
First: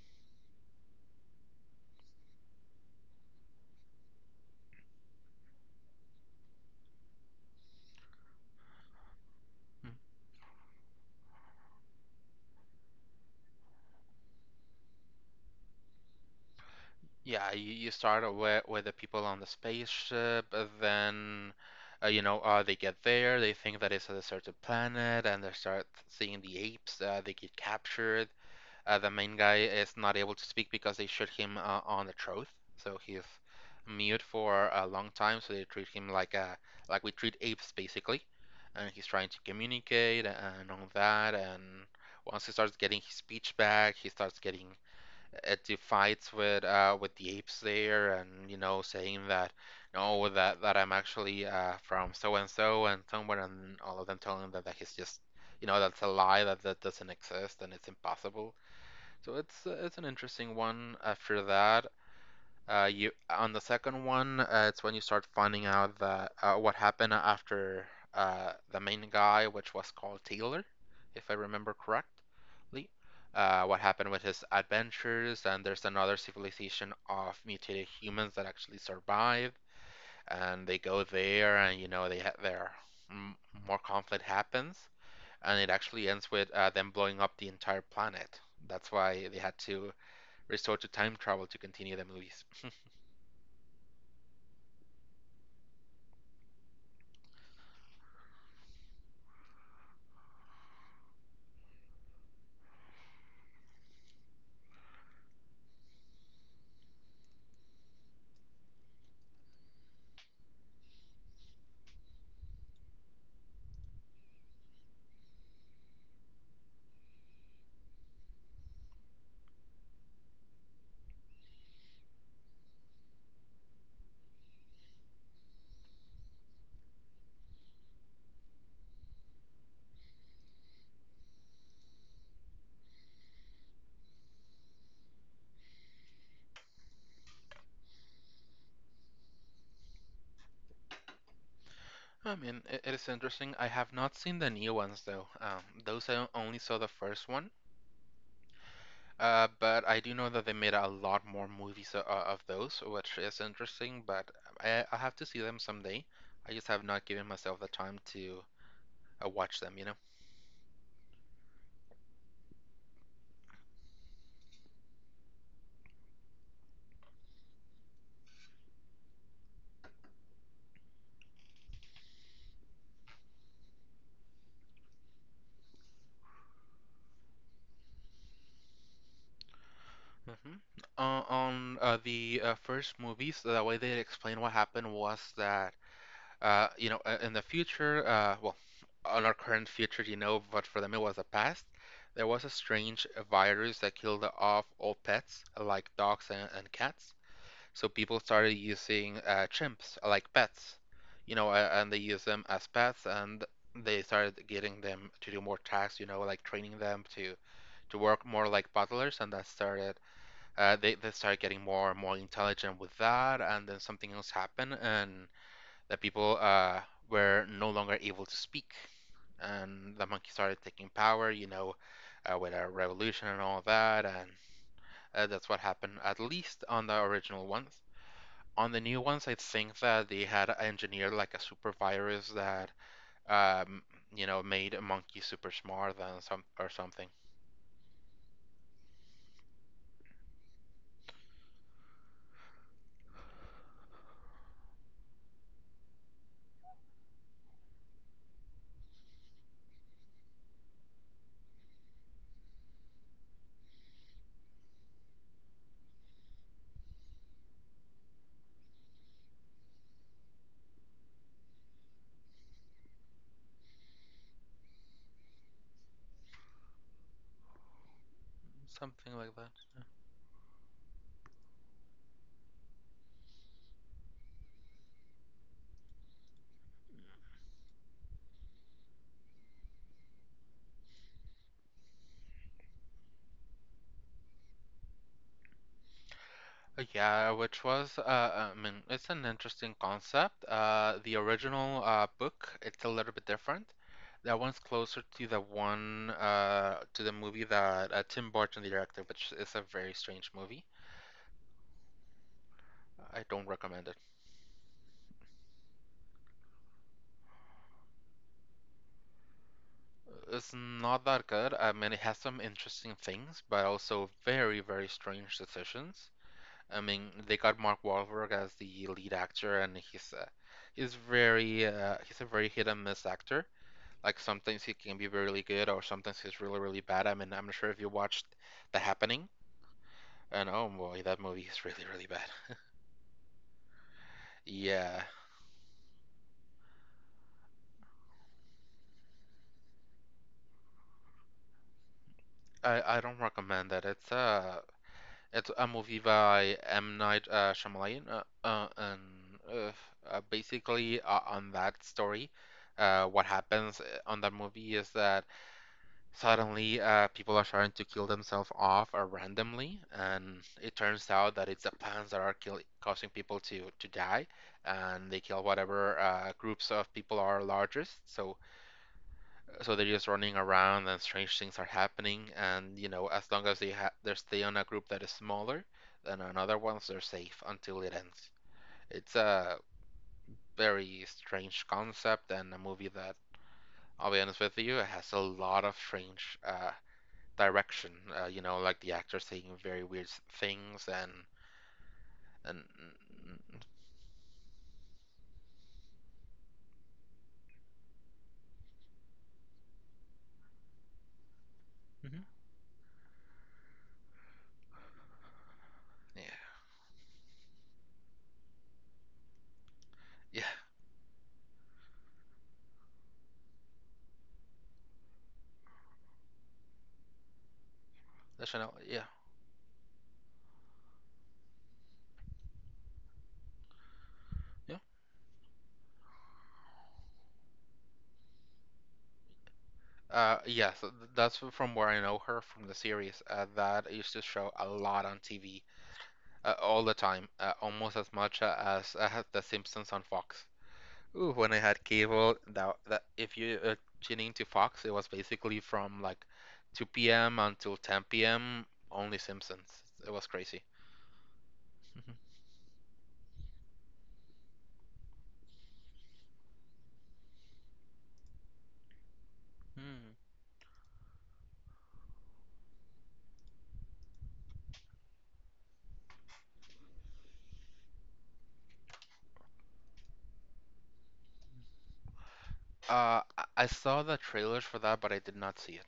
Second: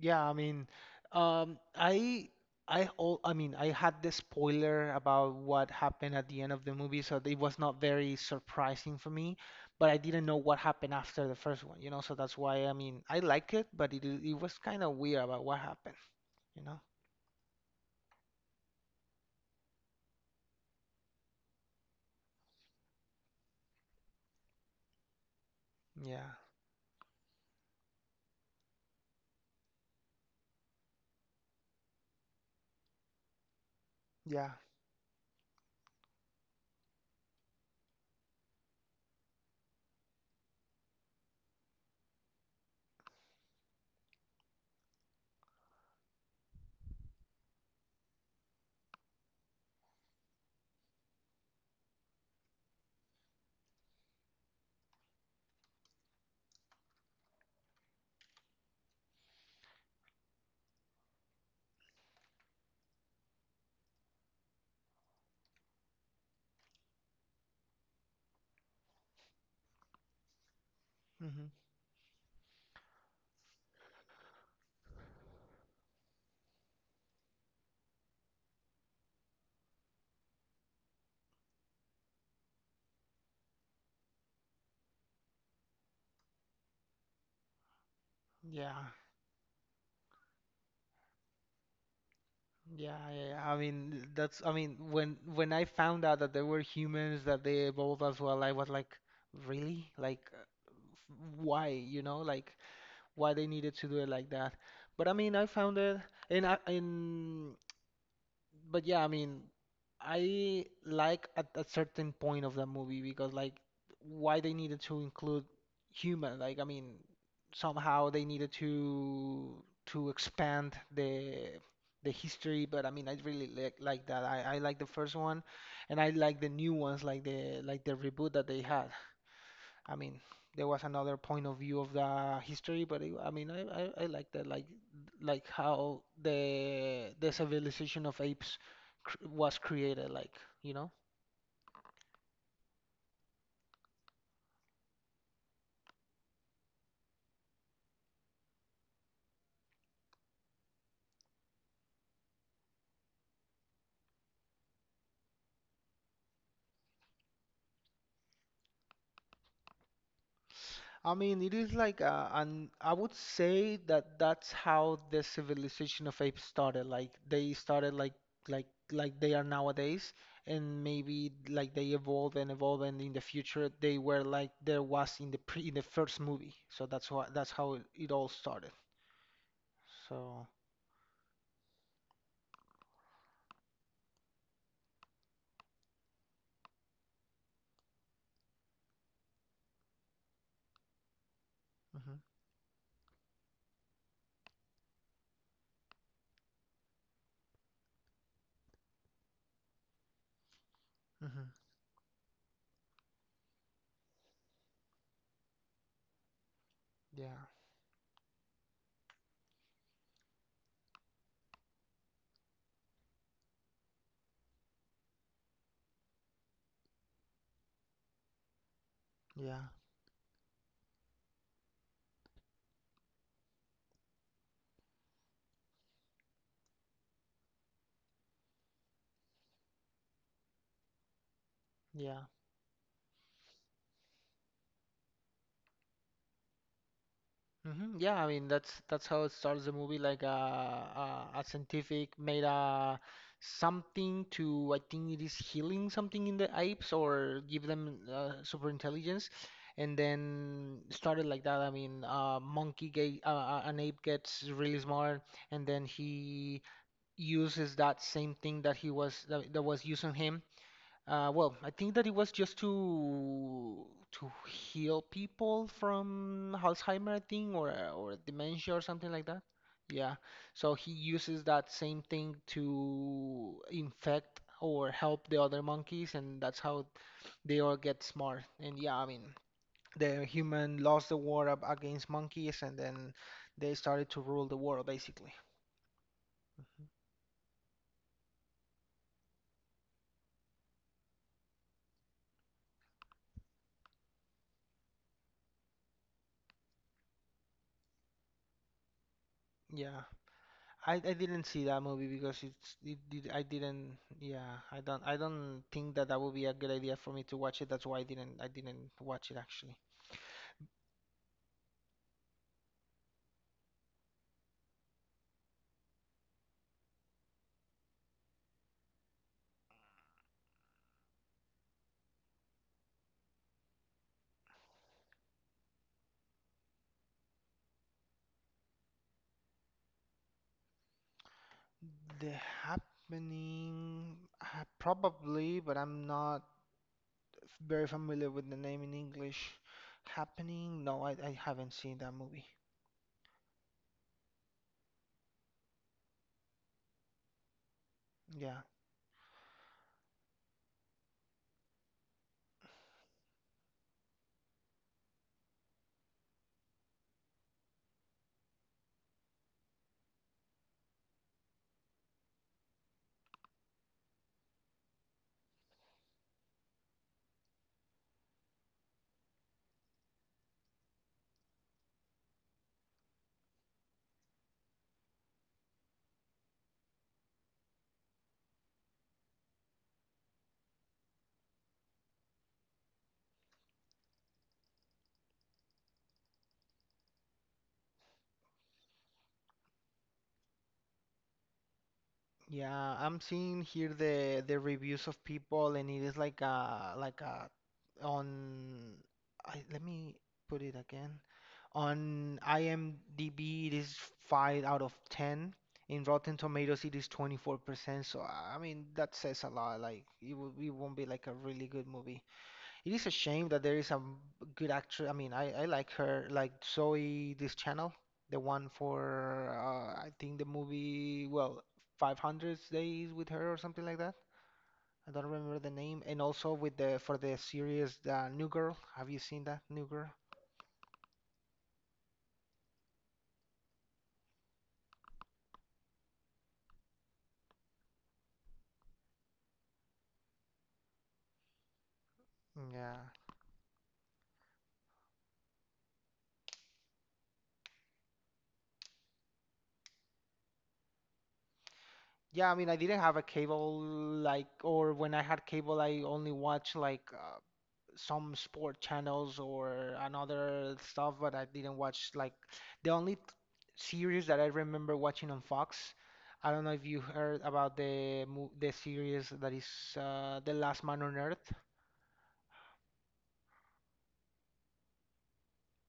B: Yeah, I mean, um, I, I, all, I mean, I had the spoiler about what happened at the end of the movie, so it was not very surprising for me. But
A: Hmm.
B: I didn't know what happened after the first one, you know. So that's why, I mean, I like it, but it it was kind of weird about what happened, you know.
A: Yeah, you, you start with with the people on the spaceship, uh, then uh, you know uh, they get there, they think that it's a deserted planet, and they start
B: Yeah,
A: seeing the apes. Uh, they get captured. Uh, the main guy is not able to speak because they shoot him uh, on the throat, so he's mute
B: yeah,
A: for a long time. So they treat him like a like we treat apes basically, and he's trying to communicate and all that. And once he starts getting his speech back, he starts getting uh, into fights with uh, with the apes there, and you know saying that no that that I'm actually uh, from so and so and somewhere, and all of them telling him that, that he's just you know that's a lie that that doesn't exist and it's impossible so it's uh, it's an interesting one. After that, uh, you on the second one, uh, it's when you start finding out that uh, what happened after uh, the main guy, which was called Taylor, if I
B: hmm,
A: remember correctly. Uh, what happened with his adventures, and there's another civilization of mutated humans that actually survive, and they go there, and you know they ha there m more conflict happens, and it actually ends with uh, them blowing up the entire planet.
B: yeah.
A: That's why they had to resort to time travel to continue the movies.
B: Yeah, yeah, yeah, I mean that's, I mean, when when I found out that there were humans that they evolved as well, I was like, really? Like, uh, why? You know, like, why they needed to do it like that. But I mean, I found it, and I, and but yeah, I mean, I like at a certain point of that movie because, like, why they needed to include human, like, I mean, somehow they needed to to expand the the history, but I mean, I really like like that. I, I like the first one, and I like the new ones, like the like the reboot that they had. I mean, there was another point of view of the history, but it, I mean, I, I, I like that, like, like how the the civilization of apes cr was created, like, you know.
A: I mean, it, it is interesting. I have not seen the new ones though. Um, those I only saw the first one. Uh, but I do know that they made a lot more movies o- of those, which is interesting. But I, I have to see them someday. I just have not given myself the time to uh, watch them, you know.
B: I mean, it is like, uh, and I would say that that's how the civilization of apes started. Like, they started like like like they are nowadays, and maybe like they evolved and evolved, and in the future they were like there was in the pre in the first movie. So that's why, that's how it, it all started. So,
A: Hmm. Uh, on uh, the uh, first movies, the way they explained what happened was that Uh, you know, uh, in the future, uh, well, on our current future, you know, but for them it was the past.
B: hmm,
A: There was a strange virus that killed off all pets, like dogs and, and cats. So people started using uh, chimps, uh, like pets, you
B: hmm,
A: know, uh, and they use them as pets, and they started getting them to do more tasks, you know, like training them to
B: yeah,
A: to work more like butlers, and that started. Uh, they they started getting more and more intelligent with that, and then something else happened, and that people uh, were no longer able to speak,
B: yeah,
A: and the monkeys started taking power. You know, uh, with a revolution and all that, and uh, that's what happened at least on the original ones. On the new ones, I think that they had engineered like a super
B: yeah.
A: virus that um, you know made a monkey super smart and some or something,
B: Hmm. Yeah, I mean that's that's how it starts the movie, like, a a, a scientific made a something to, I think it is healing something in the apes or give them uh, super intelligence, and then started like that. I mean, a monkey get uh, uh, an ape gets really smart, and then he uses that same thing that he was that, that was used on him. Uh, well, I think that it was just to to heal people from Alzheimer, I think, or uh, or dementia or something
A: something
B: like
A: like
B: that.
A: that.
B: Yeah. So he uses that same thing to infect or help the other monkeys, and that's how they all get smart. And yeah, I mean, the human lost the war ab- against monkeys, and then they started to rule the world, basically.
A: Uh, Yeah, which was, uh, I mean, it's an interesting concept. Uh, the original uh, book, it's a little bit different. That one's closer to the one, uh, to the movie that uh, Tim Burton directed, which is a very
B: Yeah.
A: strange movie.
B: I, I didn't see that movie because it's it,
A: I
B: did I
A: don't recommend it.
B: didn't yeah, I don't, I don't think that that would be a good idea for me to watch it. That's why I didn't, I didn't watch it actually.
A: It's not that good. I mean, it has some interesting things, but also very, very strange decisions. I mean, they got Mark Wahlberg as the lead actor, and he's uh, he's very uh, he's a very hit and miss actor. Like sometimes he can be really good, or sometimes he's really, really bad. I mean, I'm not sure if you watched The Happening, and oh boy, that movie is really, really bad.
B: The happening, uh,
A: Yeah,
B: probably, but I'm not very familiar with the name in English. Happening, no, I, I haven't seen that movie.
A: I, I don't recommend that. It's a it's a movie by M. Night uh, Shyamalan, uh,
B: Yeah,
A: uh, and uh, uh, basically uh, on that story, uh, what happens uh, on that movie is that suddenly, uh, people are starting to kill themselves off uh, randomly, and it turns out that it's the pants that are kill causing people to to die, and they kill whatever uh, groups of people are largest. So, so they're just running around, and strange things are happening. And you know, as long as they ha they stay on a group that is smaller than another ones, they're safe until it ends. It's a very strange concept and a movie that, I'll be honest with you, it has a lot of strange uh, direction. Uh, you know, like the actor saying very weird s- things and and.
B: yeah, I'm seeing here the the reviews of people and it is like a like a on, I, let me put it again.
A: Mhm.
B: On IMDb, it is five out of ten. In
A: Yeah,
B: Rotten Tomatoes, it is twenty-four percent. So, I mean, that says a lot. Like, it,
A: yeah,
B: will, it won't be like a really good movie. It is a shame that there is a good actress. I mean, I, I like her, like Zoe, this channel, the
A: that's
B: one
A: Chanel, yeah,
B: for, uh, I think the movie, well, five hundred Days with her or something like that.
A: yeah.
B: I don't remember the name. And also with the, for the series, the New Girl. Have you seen that, New Girl?
A: Uh, yeah, so th- that's from where I know her from the series. Uh, that used to show a lot on T V, uh, all the time, uh, almost as much uh, as uh, The Simpsons on Fox. Ooh, when I had cable, that, that
B: Yeah.
A: if you uh, tune into Fox, it was basically from like two p m until ten p m. Only Simpsons. It was crazy.
B: Yeah, I mean, I didn't have a cable like, or when I had cable, I only watched like uh, some sport channels or another stuff, but I didn't watch like the only t- series that I remember watching on Fox. I don't know if you heard about the mo the series that is uh, The Last Man on Earth.
A: Uh, I I saw the trailers for that, but I did not see it.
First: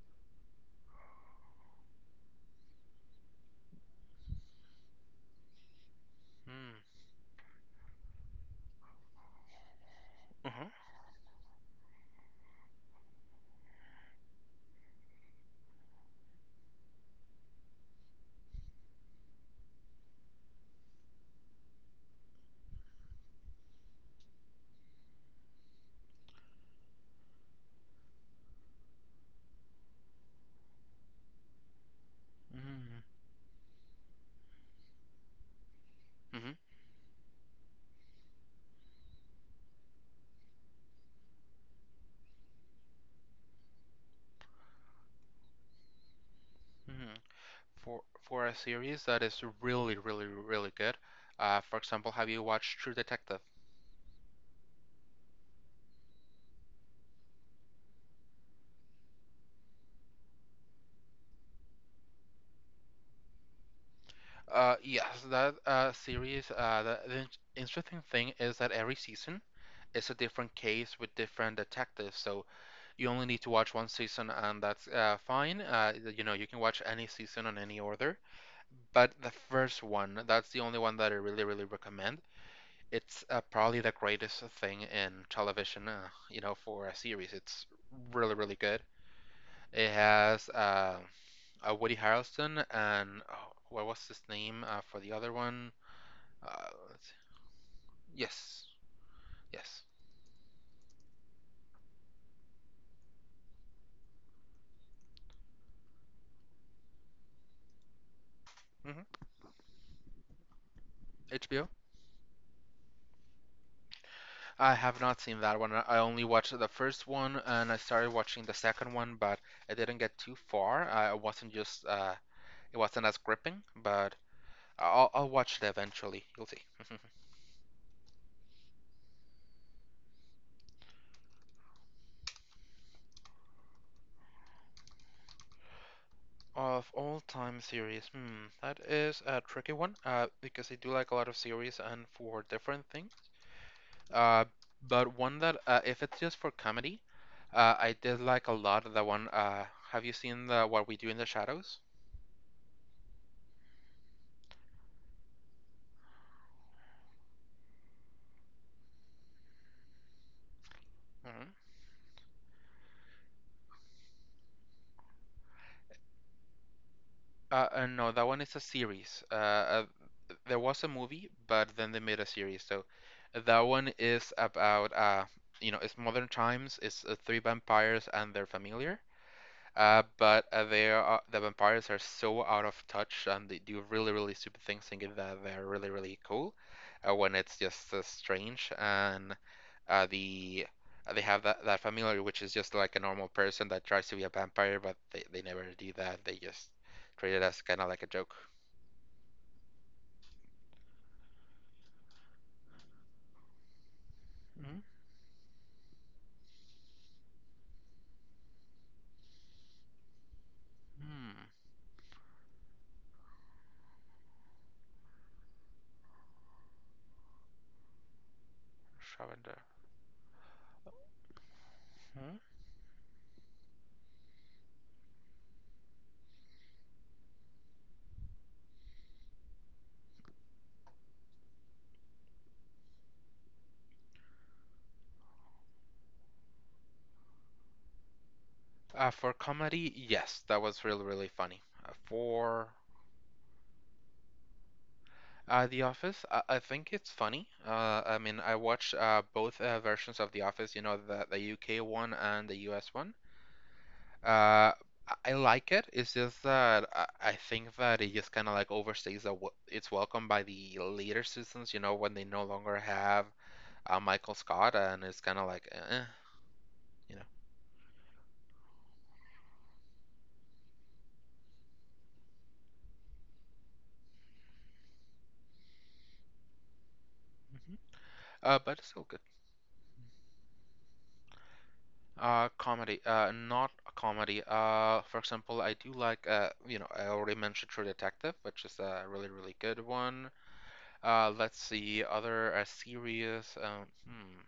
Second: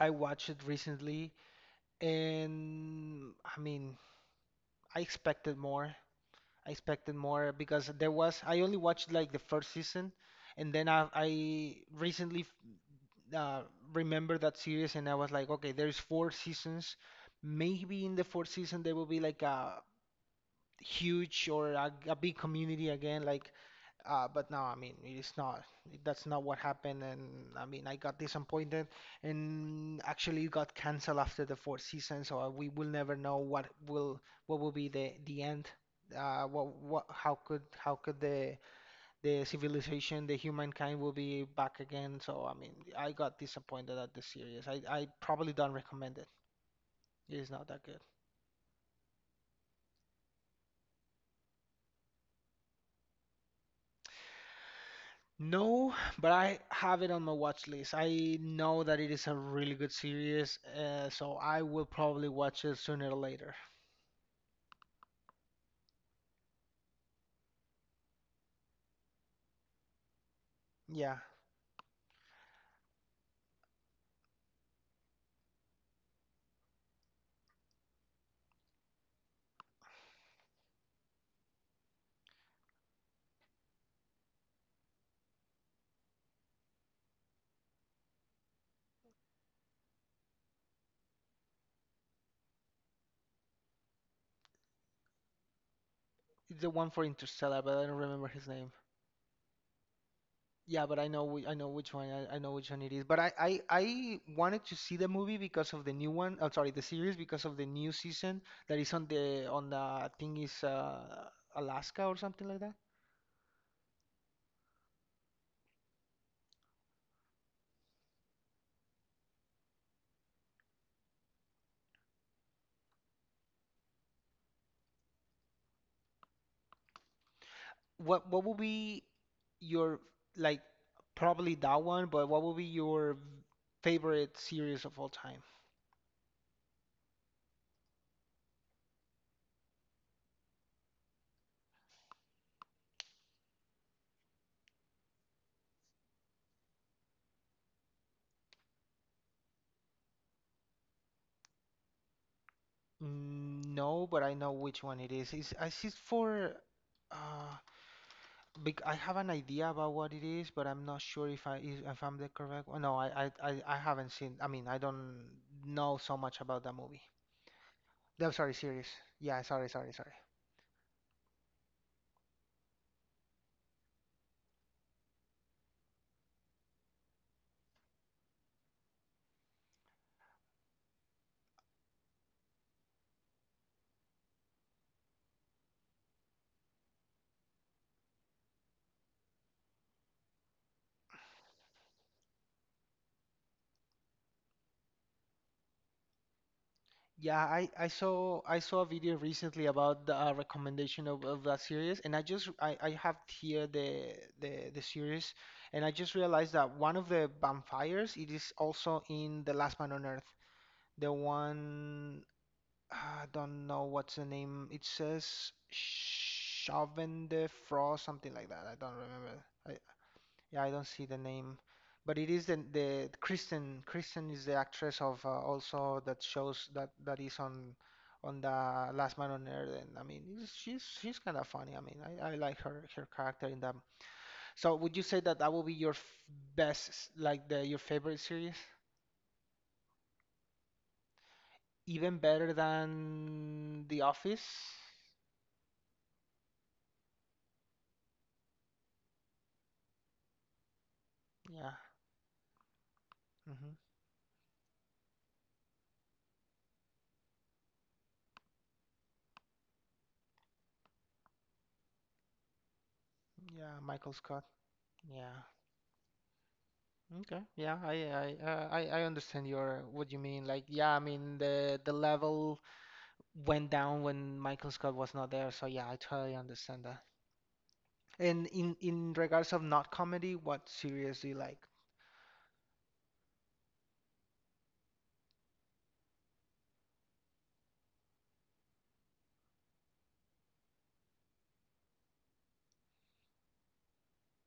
B: I watched it recently, and I mean, I expected more. I
A: Hmm.
B: expected more because there was I only watched like the first season,
A: Uh-huh.
B: and then I I recently uh, remembered that series and I was like, okay, there's four seasons. Maybe in the fourth season there will be like a huge or a, a big community again, like uh, but no, I mean, it's not. That's not what happened. And I mean, I got disappointed and actually it got canceled after the fourth season. So uh, we will
A: Mm-hmm.
B: never know what will what will be the the end. Uh,
A: Mm-hmm.
B: what what How could how could the the civilization, the humankind will be back again? So I mean, I got disappointed at the series. I I probably don't recommend it.
A: Hmm.
B: It is not that good.
A: For for a series that is really, really, really good. Uh, for example, have you watched True Detective?
B: No, but I have it on my watch list. I know that it is a really good series, uh, so I will probably watch it sooner or later.
A: Uh, yes, that uh series. Uh, the, the in- interesting thing is that every season is a different case with
B: Yeah,
A: different detectives. So you only need to watch one season, and that's uh fine. Uh, you know, you can watch any season on any order. But the first one, that's the only one that I really, really recommend. It's uh, probably the greatest thing in television, uh, you know, for a series. It's really, really good. It has uh, uh, Woody Harrelson and oh, what was his name uh, for the other one?
B: it's the
A: Uh,
B: one for
A: let's see.
B: Interstellar, but I don't remember his
A: Yes,
B: name.
A: yes.
B: Yeah, but I know whi- I know which one I, I know which one it is. But I, I I wanted to see the movie because of the new one. I'm sorry, the series because of the new season that is on
A: Hmm.
B: the on the I think is uh,
A: H B O.
B: Alaska or something like that.
A: I have not seen that one. I only watched the first one and I started watching the second one, but I didn't get too far. I wasn't just uh, it wasn't as gripping, but I'll, I'll watch it eventually. You'll see.
B: What what will be Your like probably that one, but what will be your favorite series of all time?
A: Of all time series, hmm, that is a tricky one, uh, because I do like a lot of series and for different things. Uh, but one that, uh, if it's just for comedy, uh, I did like a lot of the one. Uh, have you seen the What We Do in the Shadows?
B: Mm, No, but I know which one it is. It's, it's just for uh bec I have an idea about what it is, but I'm not sure if
A: Hmm.
B: I is- if I'm the correct one. No, I, I I I haven't seen. I mean, I don't know so much about that movie.
A: Uh, uh, no, that
B: No,
A: one is
B: sorry,
A: a
B: series.
A: series. Uh,
B: Yeah, sorry,
A: uh,
B: sorry, sorry.
A: there was a movie, but then they made a series. So that one is about, uh, you know, it's modern times. It's uh, three vampires and their familiar. Uh, but uh, they are the vampires are so out of touch, and they do really, really stupid things, thinking that they're really, really cool, uh, when it's just uh, strange. And uh, the uh, they have that that familiar, which is just like a normal person that tries to be a vampire, but they, they never do that. They just treat it
B: Yeah,
A: as
B: I,
A: kind of
B: I
A: like a joke.
B: saw I saw a video recently about the uh, recommendation of, of that series, and I just I, I have here the the
A: Hmm.
B: the series, and I just realized that one of the vampires it is also in The Last Man on Earth. The one I don't know what's the name. It says Chauvin de Frost, something like that. I don't remember.
A: Charmander.
B: I, yeah, I don't see the name, but it
A: Hmm?
B: is the the Kristen. Kristen is the actress of uh, also that shows that that is on on the Last Man on Earth, and I mean, it's, she's she's kind of funny. I mean, I, I like her her character in that. So would you say that that will be your f best, s- like the your favorite series,
A: Uh, for comedy, yes, that was really, really funny. Uh,
B: even better
A: for
B: than The Office?
A: Uh, The Office, I, I think it's funny. Uh, I mean, I watched uh, both uh, versions of The Office, you know, the, the
B: Yeah.
A: U K one and the U S one.
B: Hmm.
A: Uh, I I like it. It's just that I, I think that it just kind of like overstays the, wel- its welcome by the later seasons, you know, when they no longer have
B: Yeah,
A: uh,
B: Michael
A: Michael
B: Scott.
A: Scott and it's
B: Yeah.
A: kind of like, eh, you know.
B: Okay. Yeah, I I uh, I I understand your what you mean. Like, yeah, I mean the the level went down when Michael Scott was not there, so yeah, I totally understand that.
A: Mhm.
B: And
A: Uh,
B: in
A: but it's still
B: in
A: good.
B: regards of not comedy, what series do you like?
A: Uh, comedy, uh, not a comedy. Uh, for example, I do like, uh, you know, I already mentioned True Detective, which is a really, really good one. Uh, let's see, other uh, series. Um, hmm.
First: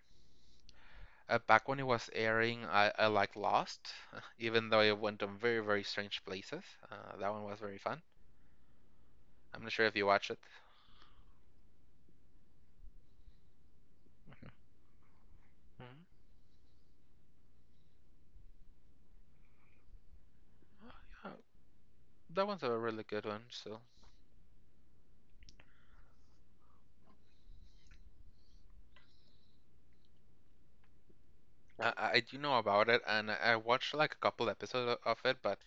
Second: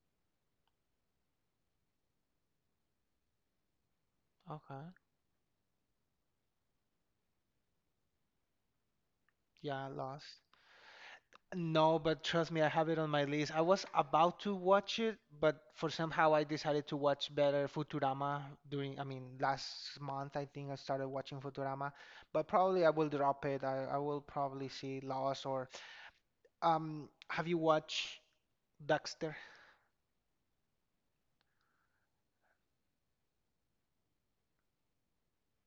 A: Uh, back when it was airing, I, I liked Lost, even though
B: Okay.
A: it went to very, very strange places. Uh, that one was very fun. I'm not sure
B: Yeah,
A: if you watch it.
B: Lost. No, but trust me, I have it on my list. I was about
A: Mhm.
B: to watch it, but for
A: Mhm.
B: somehow I decided to watch better Futurama during, I mean, last month I think I started
A: Yeah,
B: watching Futurama,
A: that
B: but
A: one's a
B: probably I
A: really
B: will
A: good one.
B: drop it.
A: So
B: I, I will probably see Lost or um, have you watched Dexter?
A: I, I I do know about it, and I I watched like a couple episodes of it, but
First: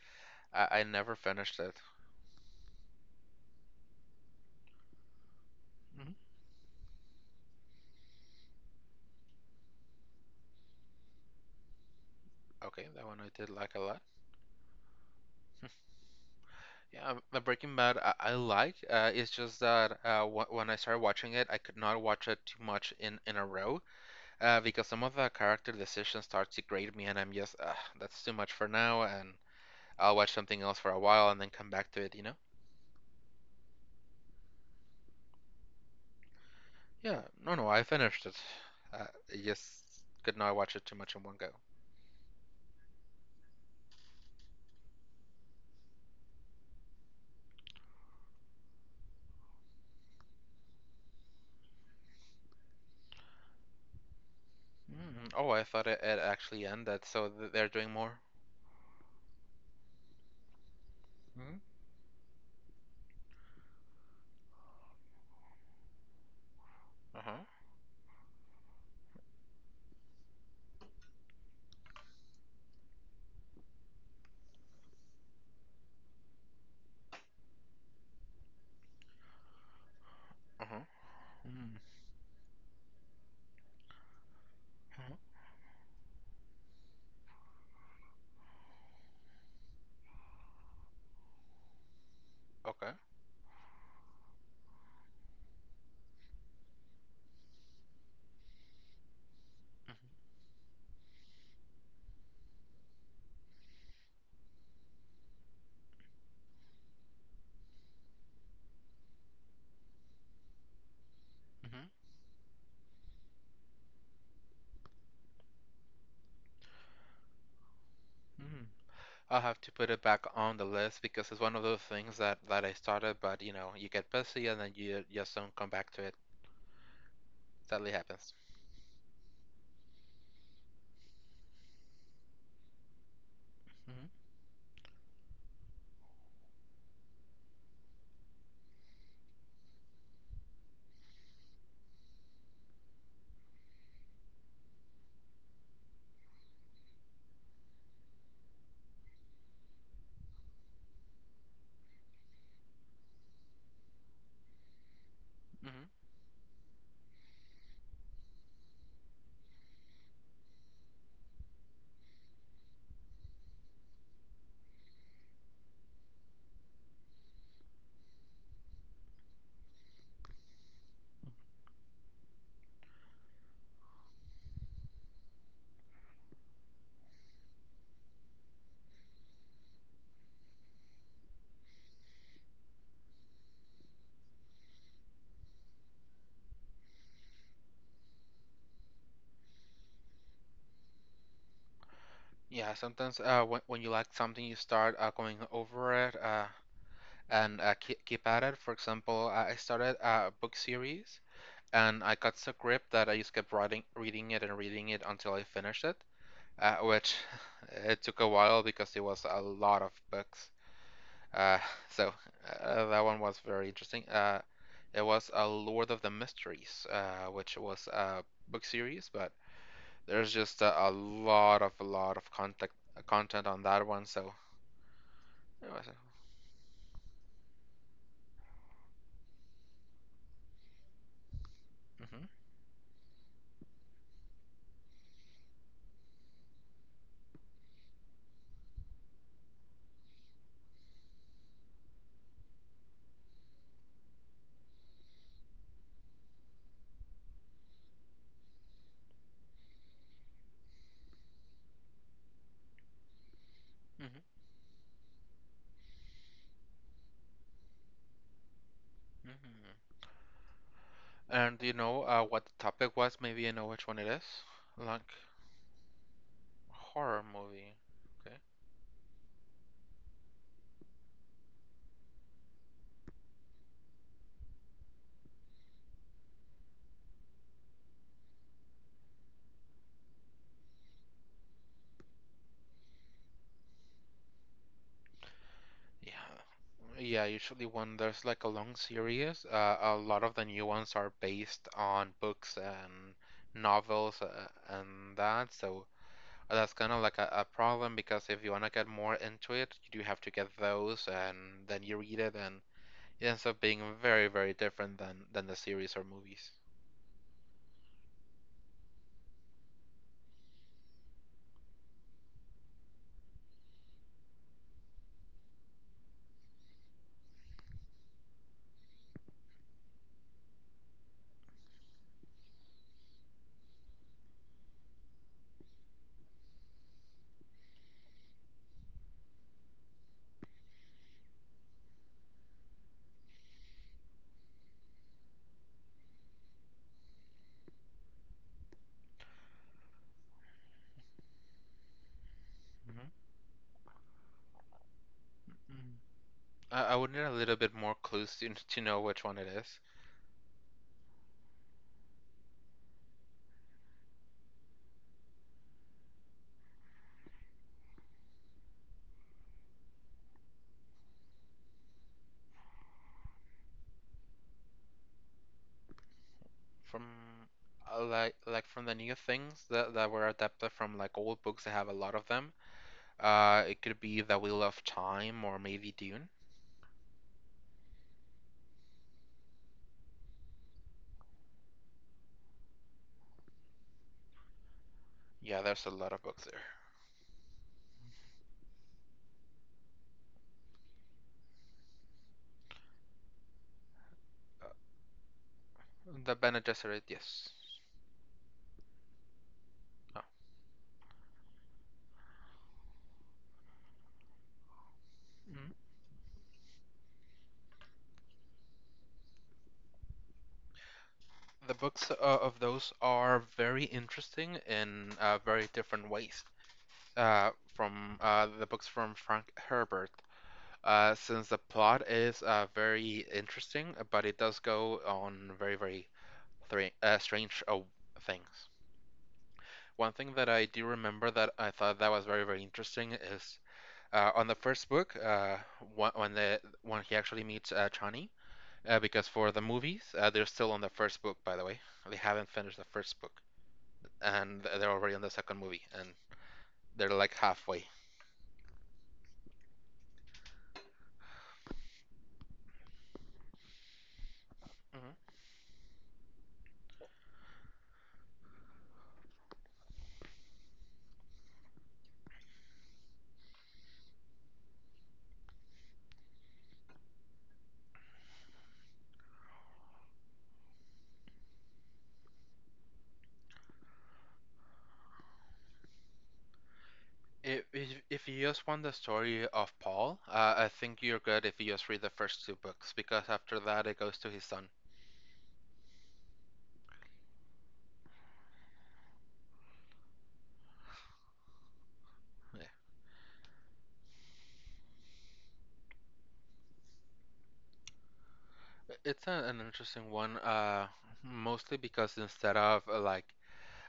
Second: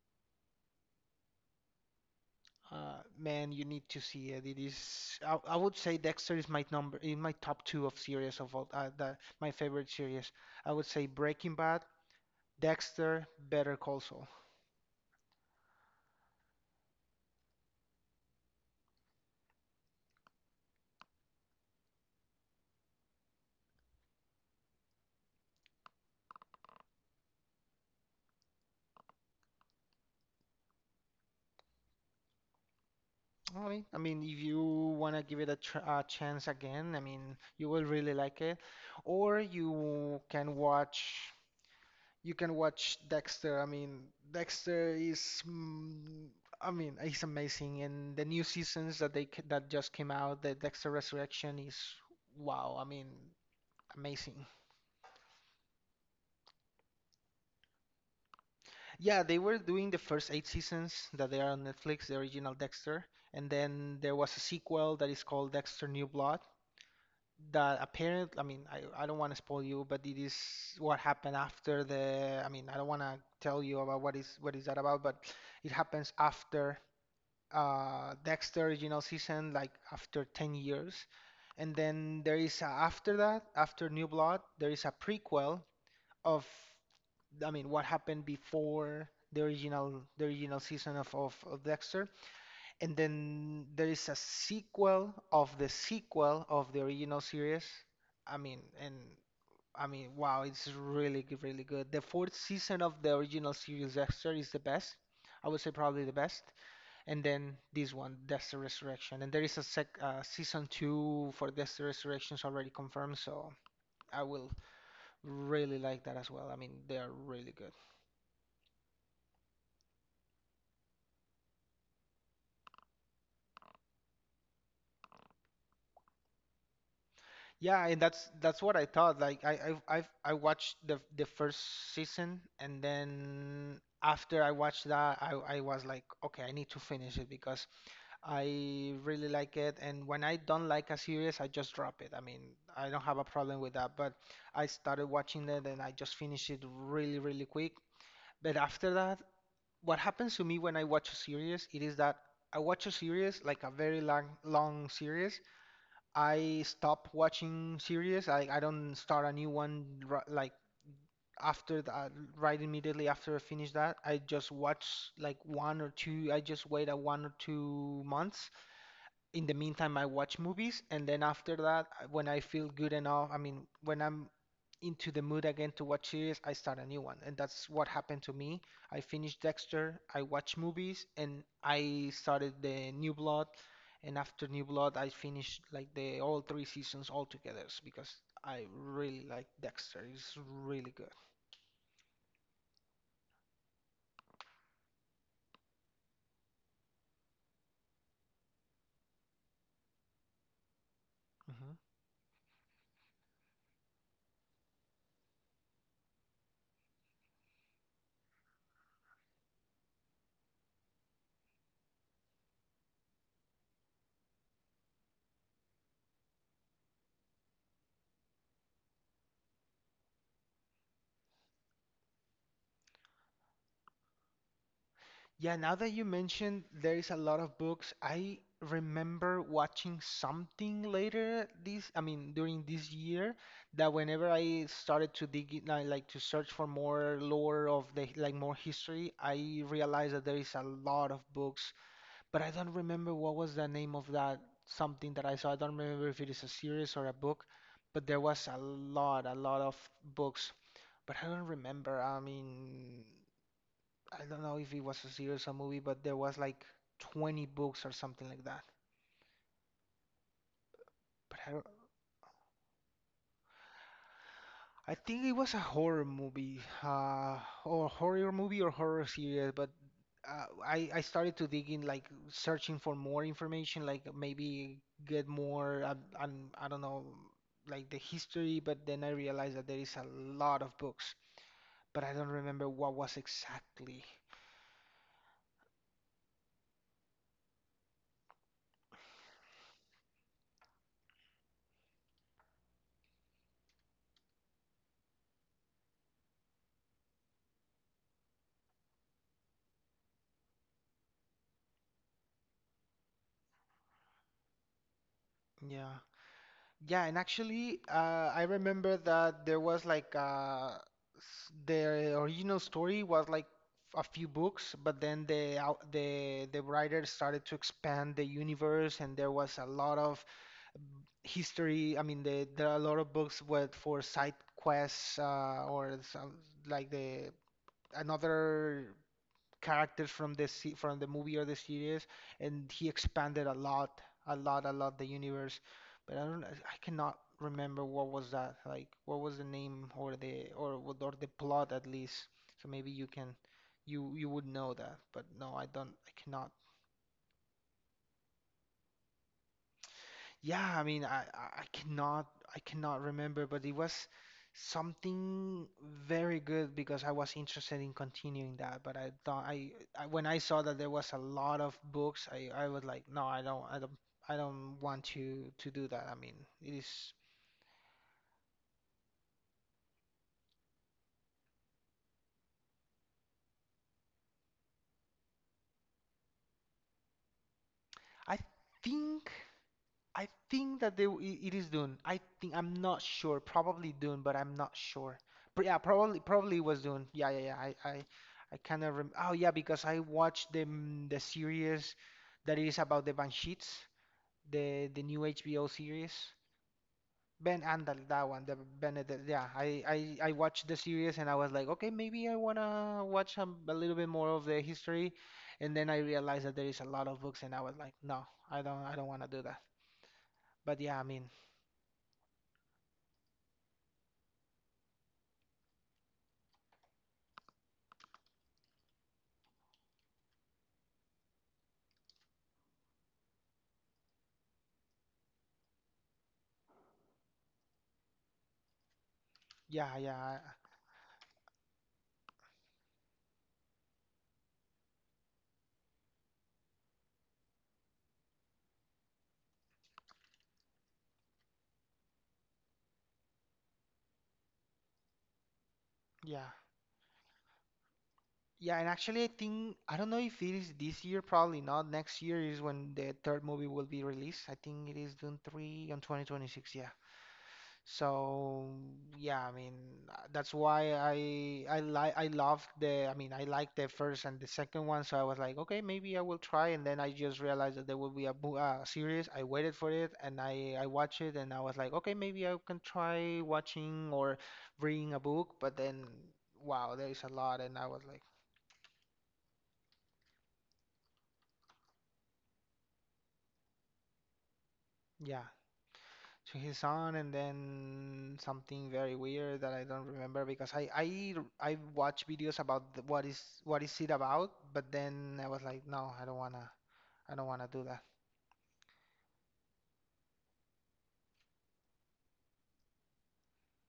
A: I, I never finished it.
B: Uh, man, you need to see it. It is. I, I would say Dexter is my number in my top two of series of all. Uh, the, my favorite series. I would say Breaking Bad,
A: Okay, that one
B: Dexter,
A: I did
B: Better
A: like a
B: Call
A: lot.
B: Saul.
A: Yeah, um, the Breaking Bad I, I like. Uh, it's just that uh, w when I started watching it, I could not watch it too much in in a row uh, because some of the character decisions start to grate me, and I'm just uh, that's too much for now, and I'll watch something else for a while and then come back to it, you know?
B: I mean, I mean, if you wanna give it a, tr a chance again, I
A: Yeah,
B: mean,
A: no, no,
B: you
A: I
B: will really
A: finished it.
B: like it.
A: Uh, I
B: Or
A: just
B: you
A: could
B: can
A: not watch it too much in
B: watch.
A: one go.
B: You can watch Dexter. I mean, Dexter is, mm, I mean, it's amazing. And the new seasons that they ca- that just came out, the Dexter Resurrection is wow. I mean, amazing.
A: Mm, oh, I thought it, it actually ended, so th they're doing more.
B: Yeah, they were doing the first eight seasons that they are on Netflix, the original Dexter, and then there was a sequel that is called Dexter New Blood.
A: Uh-huh.
B: That apparent, I mean, I, I don't want to spoil you, but it is what happened after the. I mean, I don't want to tell you about what is what is that about, but it happens after uh, Dexter original season like after ten
A: Uh-huh.
B: years. And then there is a, after that, after New Blood, there is a
A: Uh-huh.
B: prequel of I mean what happened before the original the original season of, of, of Dexter.
A: Okay.
B: And then there is a sequel of the sequel of the original series. I mean and I mean wow, it's really good, really good. The fourth season of the original series Dexter is the best. I would say probably the best, and then this one, Death's Resurrection. And there is a sec uh, season two for Death's Resurrection is already confirmed, so I will really like that as well. I mean, they are really good.
A: I'll have to put it back on the list because it's one of those things that that I started, but you know, you get busy and then you just don't come back to it.
B: Yeah,
A: Sadly
B: and that's
A: happens.
B: that's what I thought. Like I I I I watched the the first season, and then after I watched that, I I was like, okay, I need to finish it because I really like it, and when I don't like a series, I just drop it. I mean, I don't have a problem with that, but I started watching it and I just finished it really, really quick. But after that, what happens to me when I watch a series, it is that I watch a series, like a very long, long series. I stop watching series. I, I don't start a new one ri- like after that, right immediately after I finish that. I just watch like one or two, I just wait a one or two months in the meantime, I watch movies, and then after that, I- when I feel good enough, I mean, when I'm into the mood again to watch series, I start a new one, and that's what happened to me. I finished Dexter, I watched movies, and I started the New Blood, and after New Blood, I finished like the all three seasons all together because I really like Dexter. It's really good.
A: Yeah, sometimes uh, when when you like something, you start uh, going over it uh, and uh, keep keep at it. For example, I started a book series
B: Hmm.
A: and I got so gripped that I just kept writing, reading it and reading it until I finished it, uh, which it took a while because it was a lot of books. Uh, so uh, that one was very interesting. Uh, it was a Lord of the Mysteries, uh, which was a book series, but there's just a, a lot of a lot of content content on that one. So
B: Yeah,
A: it
B: now that
A: was.
B: you mentioned there is a lot of books, I remember watching something later this, I
A: hmm
B: mean, during this year, that whenever I started to dig in, I like to search for more lore of the, like more history, I realized that there is a lot of books, but I don't remember what was the name of that something that I saw. I don't remember if it is a series or a book, but there was a lot, a lot of books, but I don't remember. I mean, I don't know if it was a series or movie, but there was like twenty books or something like that.
A: hmm
B: But I,
A: And do
B: don't-
A: you know uh, what the topic was? Maybe you know which one it is.
B: I
A: Like
B: think it was a horror movie,
A: horror
B: uh,
A: movie.
B: or horror
A: Okay.
B: movie or horror series. But uh, I I started to dig in, like searching for more information, like maybe get more, um, um, I don't know, like the history. But then I realized that there is a lot of books, but I don't remember what was exactly.
A: Yeah. Yeah, usually when there's like a long series, uh, a lot of the new ones are based on books and novels uh, and that. So that's kind of like a, a problem because if you want to get more into it, you do have to get those and then you read it and it ends up being very, very different than than the series
B: Yeah.
A: or movies.
B: Yeah, and actually, uh, I remember that there was like uh, s- the original story was like a few books, but then the out- the the writer started to expand the universe, and there was a lot of history. I mean, the, there are a lot of books with for side quests uh, or some, like the another characters from the se- from the movie or the series, and he expanded a lot, a lot, a lot the universe. But I don't, I cannot remember what was that like. What was the name or the or what- or the plot at least? So maybe you can, you you would know that. But no, I don't. I cannot.
A: I, I would need a little bit more clues to, to know which one it is.
B: Yeah, I mean, I, I I cannot I cannot remember, but it was something very good because I was interested in continuing that. But I thought I, I when I saw that there was a lot of books, I I was like, no, I don't I don't I don't want to to do that. I mean, it is
A: From uh, like like from the new things that, that were adapted from like old books that have a lot of them. Uh, it could be The Wheel of Time or maybe Dune.
B: I think. I think that they, it is Dune. I think I'm not sure. Probably Dune, but I'm not sure.
A: Yeah,
B: But yeah,
A: there's a lot
B: probably
A: of books
B: probably
A: there.
B: it was Dune. Yeah, yeah, yeah. I I, I kind of rem oh yeah, because I watched the mm, the series that is about the Banshees,
A: Uh,
B: the the new H B O series.
A: the Bene Gesserit, yes.
B: Ben Andal, that one, the Benedict. Yeah, I
A: Uh,
B: I I watched the series and I was like, okay, maybe I wanna watch a, a little bit more of the history, and then I realized that there is a lot of books, and I was like, no, I don't I don't wanna do that. But yeah, I mean.
A: the books uh, of those are very interesting in uh, very different ways uh, from uh, the books from Frank Herbert. Uh, since the plot is uh, very interesting, but it does go on very, very thra- uh, strange uh, things.
B: Yeah,
A: One
B: yeah,
A: thing that I do remember that I thought that was very, very interesting is uh, on the first book, uh, wh- when the when he actually meets uh, Chani, uh, because for the movies, uh, they're still on the first book, by the way. They haven't finished the first book, and they're already on the second movie, and
B: yeah,
A: they're like halfway.
B: yeah. And actually, I think I don't know if it is this year. Probably not. Next year is when the third movie will be released. I think it is
A: Mhm.
B: Dune three on twenty twenty-six. Yeah. So yeah, I mean uh, that's why I I like I loved the I mean I liked the first and the second one. So I was like, okay, maybe I will try. And then I just realized that there will be a bo- uh, series. I waited for it and I I watched it and I was like, okay, maybe I can try watching or reading a book. But then wow, there is a lot,
A: If,
B: and I was
A: if
B: like,
A: if you just want the story of Paul, uh, I think you're good if you just read the first two books, because after that it goes to his son.
B: yeah. To his son and then something very weird that I don't remember because I I I watch videos
A: Yeah.
B: about the, what is what is it about, but then I was like, no, I don't wanna I don't wanna do that.
A: It's a, an interesting one, uh, mostly because instead of uh, like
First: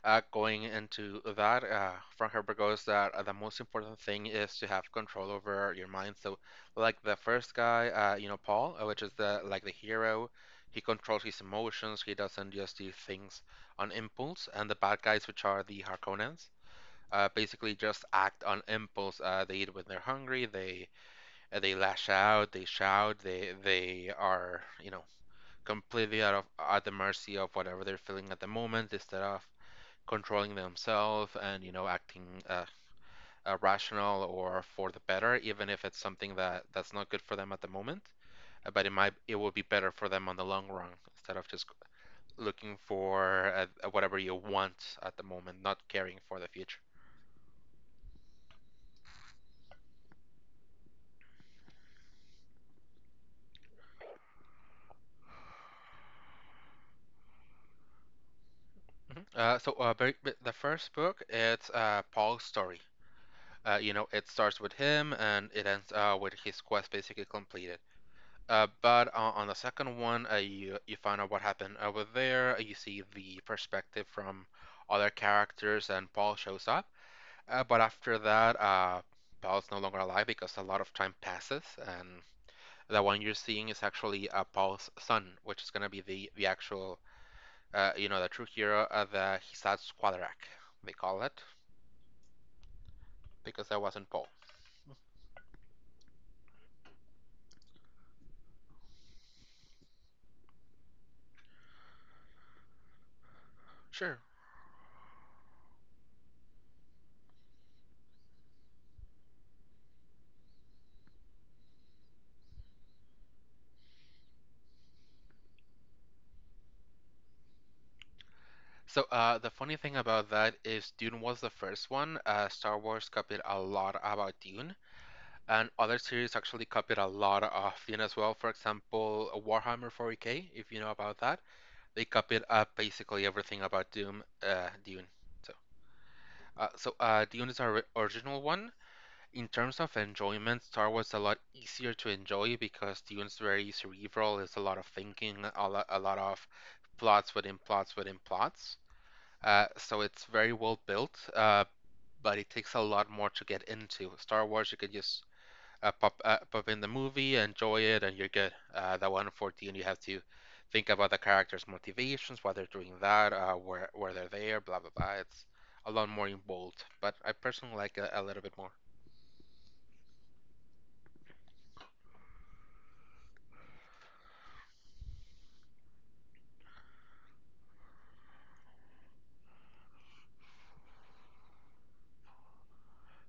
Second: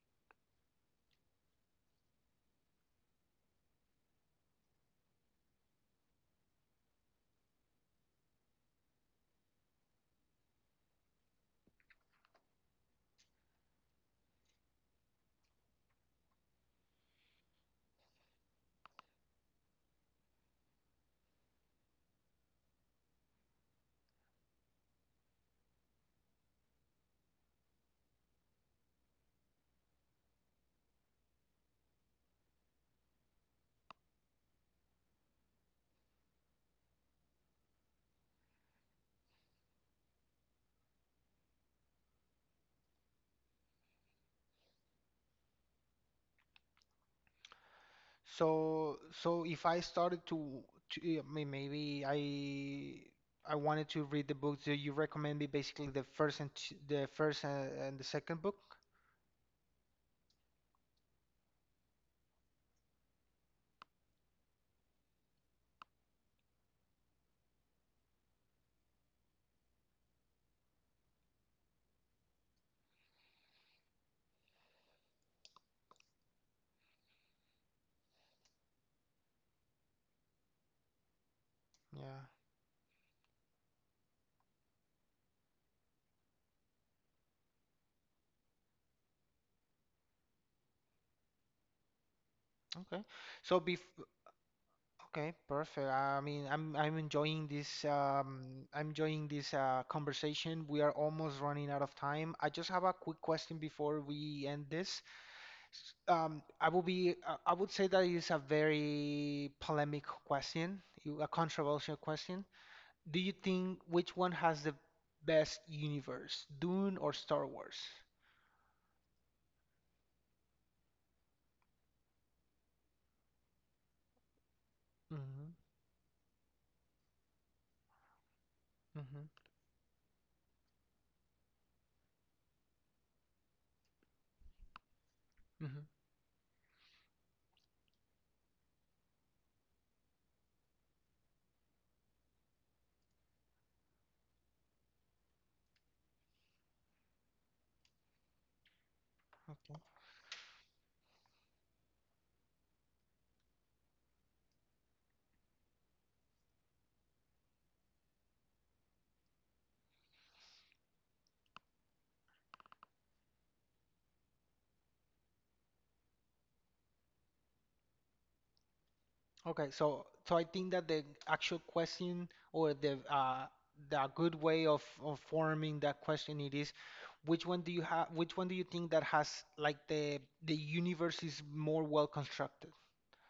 A: uh, going into that, uh, Frank Herbert goes that uh, the most important thing is to have control over your mind. So, like the first guy, uh, you know, Paul, uh, which is the like the hero, he controls his emotions. He doesn't just do things on impulse. And the bad guys, which are the Harkonnens, uh, basically just act on impulse. Uh, they eat when they're hungry. They uh, they lash out. They shout. They they are, you know, completely out of at the mercy of whatever they're feeling at the moment instead of controlling themselves and, you know, acting uh, uh, rational or for the better, even if it's something that that's not good for them at the moment. Uh, But it might it will be better for them on the long run instead of just looking for uh, whatever you want at the moment, not caring for the future.
B: So so if I started to, to I mean, maybe I I wanted to read the books that you recommend me, basically the first and t- the first and, and the second book.
A: Mhm. Uh, so uh, the first book it's uh, Paul's story. Uh, you know, it starts with him and it ends uh, with his quest basically completed. Uh, but uh, on the second one, uh, you you find out what happened over there. You see the perspective from other characters, and Paul shows up. Uh, but after that, uh, Paul's no longer alive because a lot of time passes, and
B: Yeah.
A: the one you're seeing is actually uh, Paul's son, which is gonna be the the actual, uh, you know, the true hero, uh, the Hisatsu Quadrac, they call it,
B: Okay. So
A: because
B: bef
A: that wasn't Paul.
B: Okay, perfect. I mean, I'm I'm enjoying this um I'm enjoying this uh conversation. We are almost running out of time. I just have a quick question before
A: Sure.
B: we end this. S- Um, I will be uh, I would say that is a very polemic question, you- a controversial question. Do you think which one has the best universe, Dune or Star Wars?
A: So uh, the funny thing about that is Dune was the first one. Uh, Star Wars copied a lot about Dune.
B: Mm-hmm.
A: And other series actually copied a lot of Dune as well. For
B: Mm-hmm.
A: example, Warhammer forty K, if you know about that, they copied uh, basically everything about Doom, uh, Dune. So, uh, so uh, Dune is our original one. In terms of enjoyment, Star Wars is a lot easier to enjoy because Dune is very cerebral. It's a lot of thinking, a lot, a lot of plots within plots within plots. Uh,
B: Mm-hmm.
A: so it's very well built, uh, but it takes a lot more to get into. Star Wars, you could just uh, pop uh, pop in the movie, enjoy it, and you're good. Uh, that one fourteen, you have to think about the characters' motivations, why they're doing that, uh, where where they're there, blah blah blah. It's a lot more involved, but I personally like a, a little bit more.
B: Okay, so so I think that the actual question or the uh the good way of, of forming that question it is which one do you have which one do you think that has like the the universe is more well constructed?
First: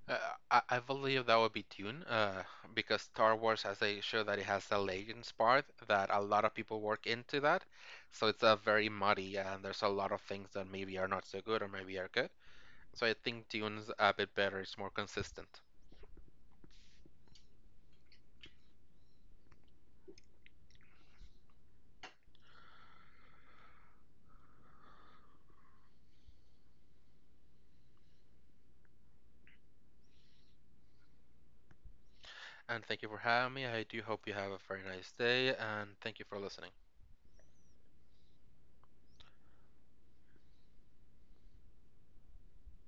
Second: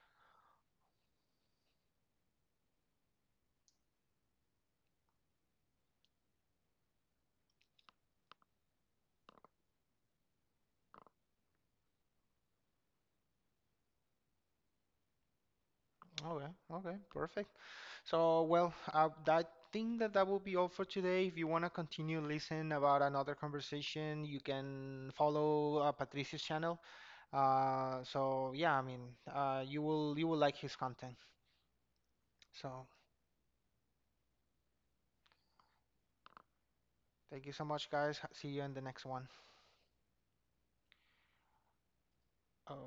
A: Uh, I, I believe that would be Dune, uh, because Star Wars has a show that it has the legends part that a lot of people work into that, so it's a very muddy and there's a lot of things that maybe are not so good or maybe are good. So I think Dune's a bit better, it's more consistent.
B: Okay, okay, perfect. So well, uh, I think that that will be all for today. If you want to continue listen about another conversation, you can follow uh, Patricia's channel. Uh, so yeah, I mean, uh, you will you will like his content.
A: And
B: So.
A: thank you for having me. I do hope you have a very nice day, and thank you for listening.
B: Thank you so much, guys. See you in the next one. Oh.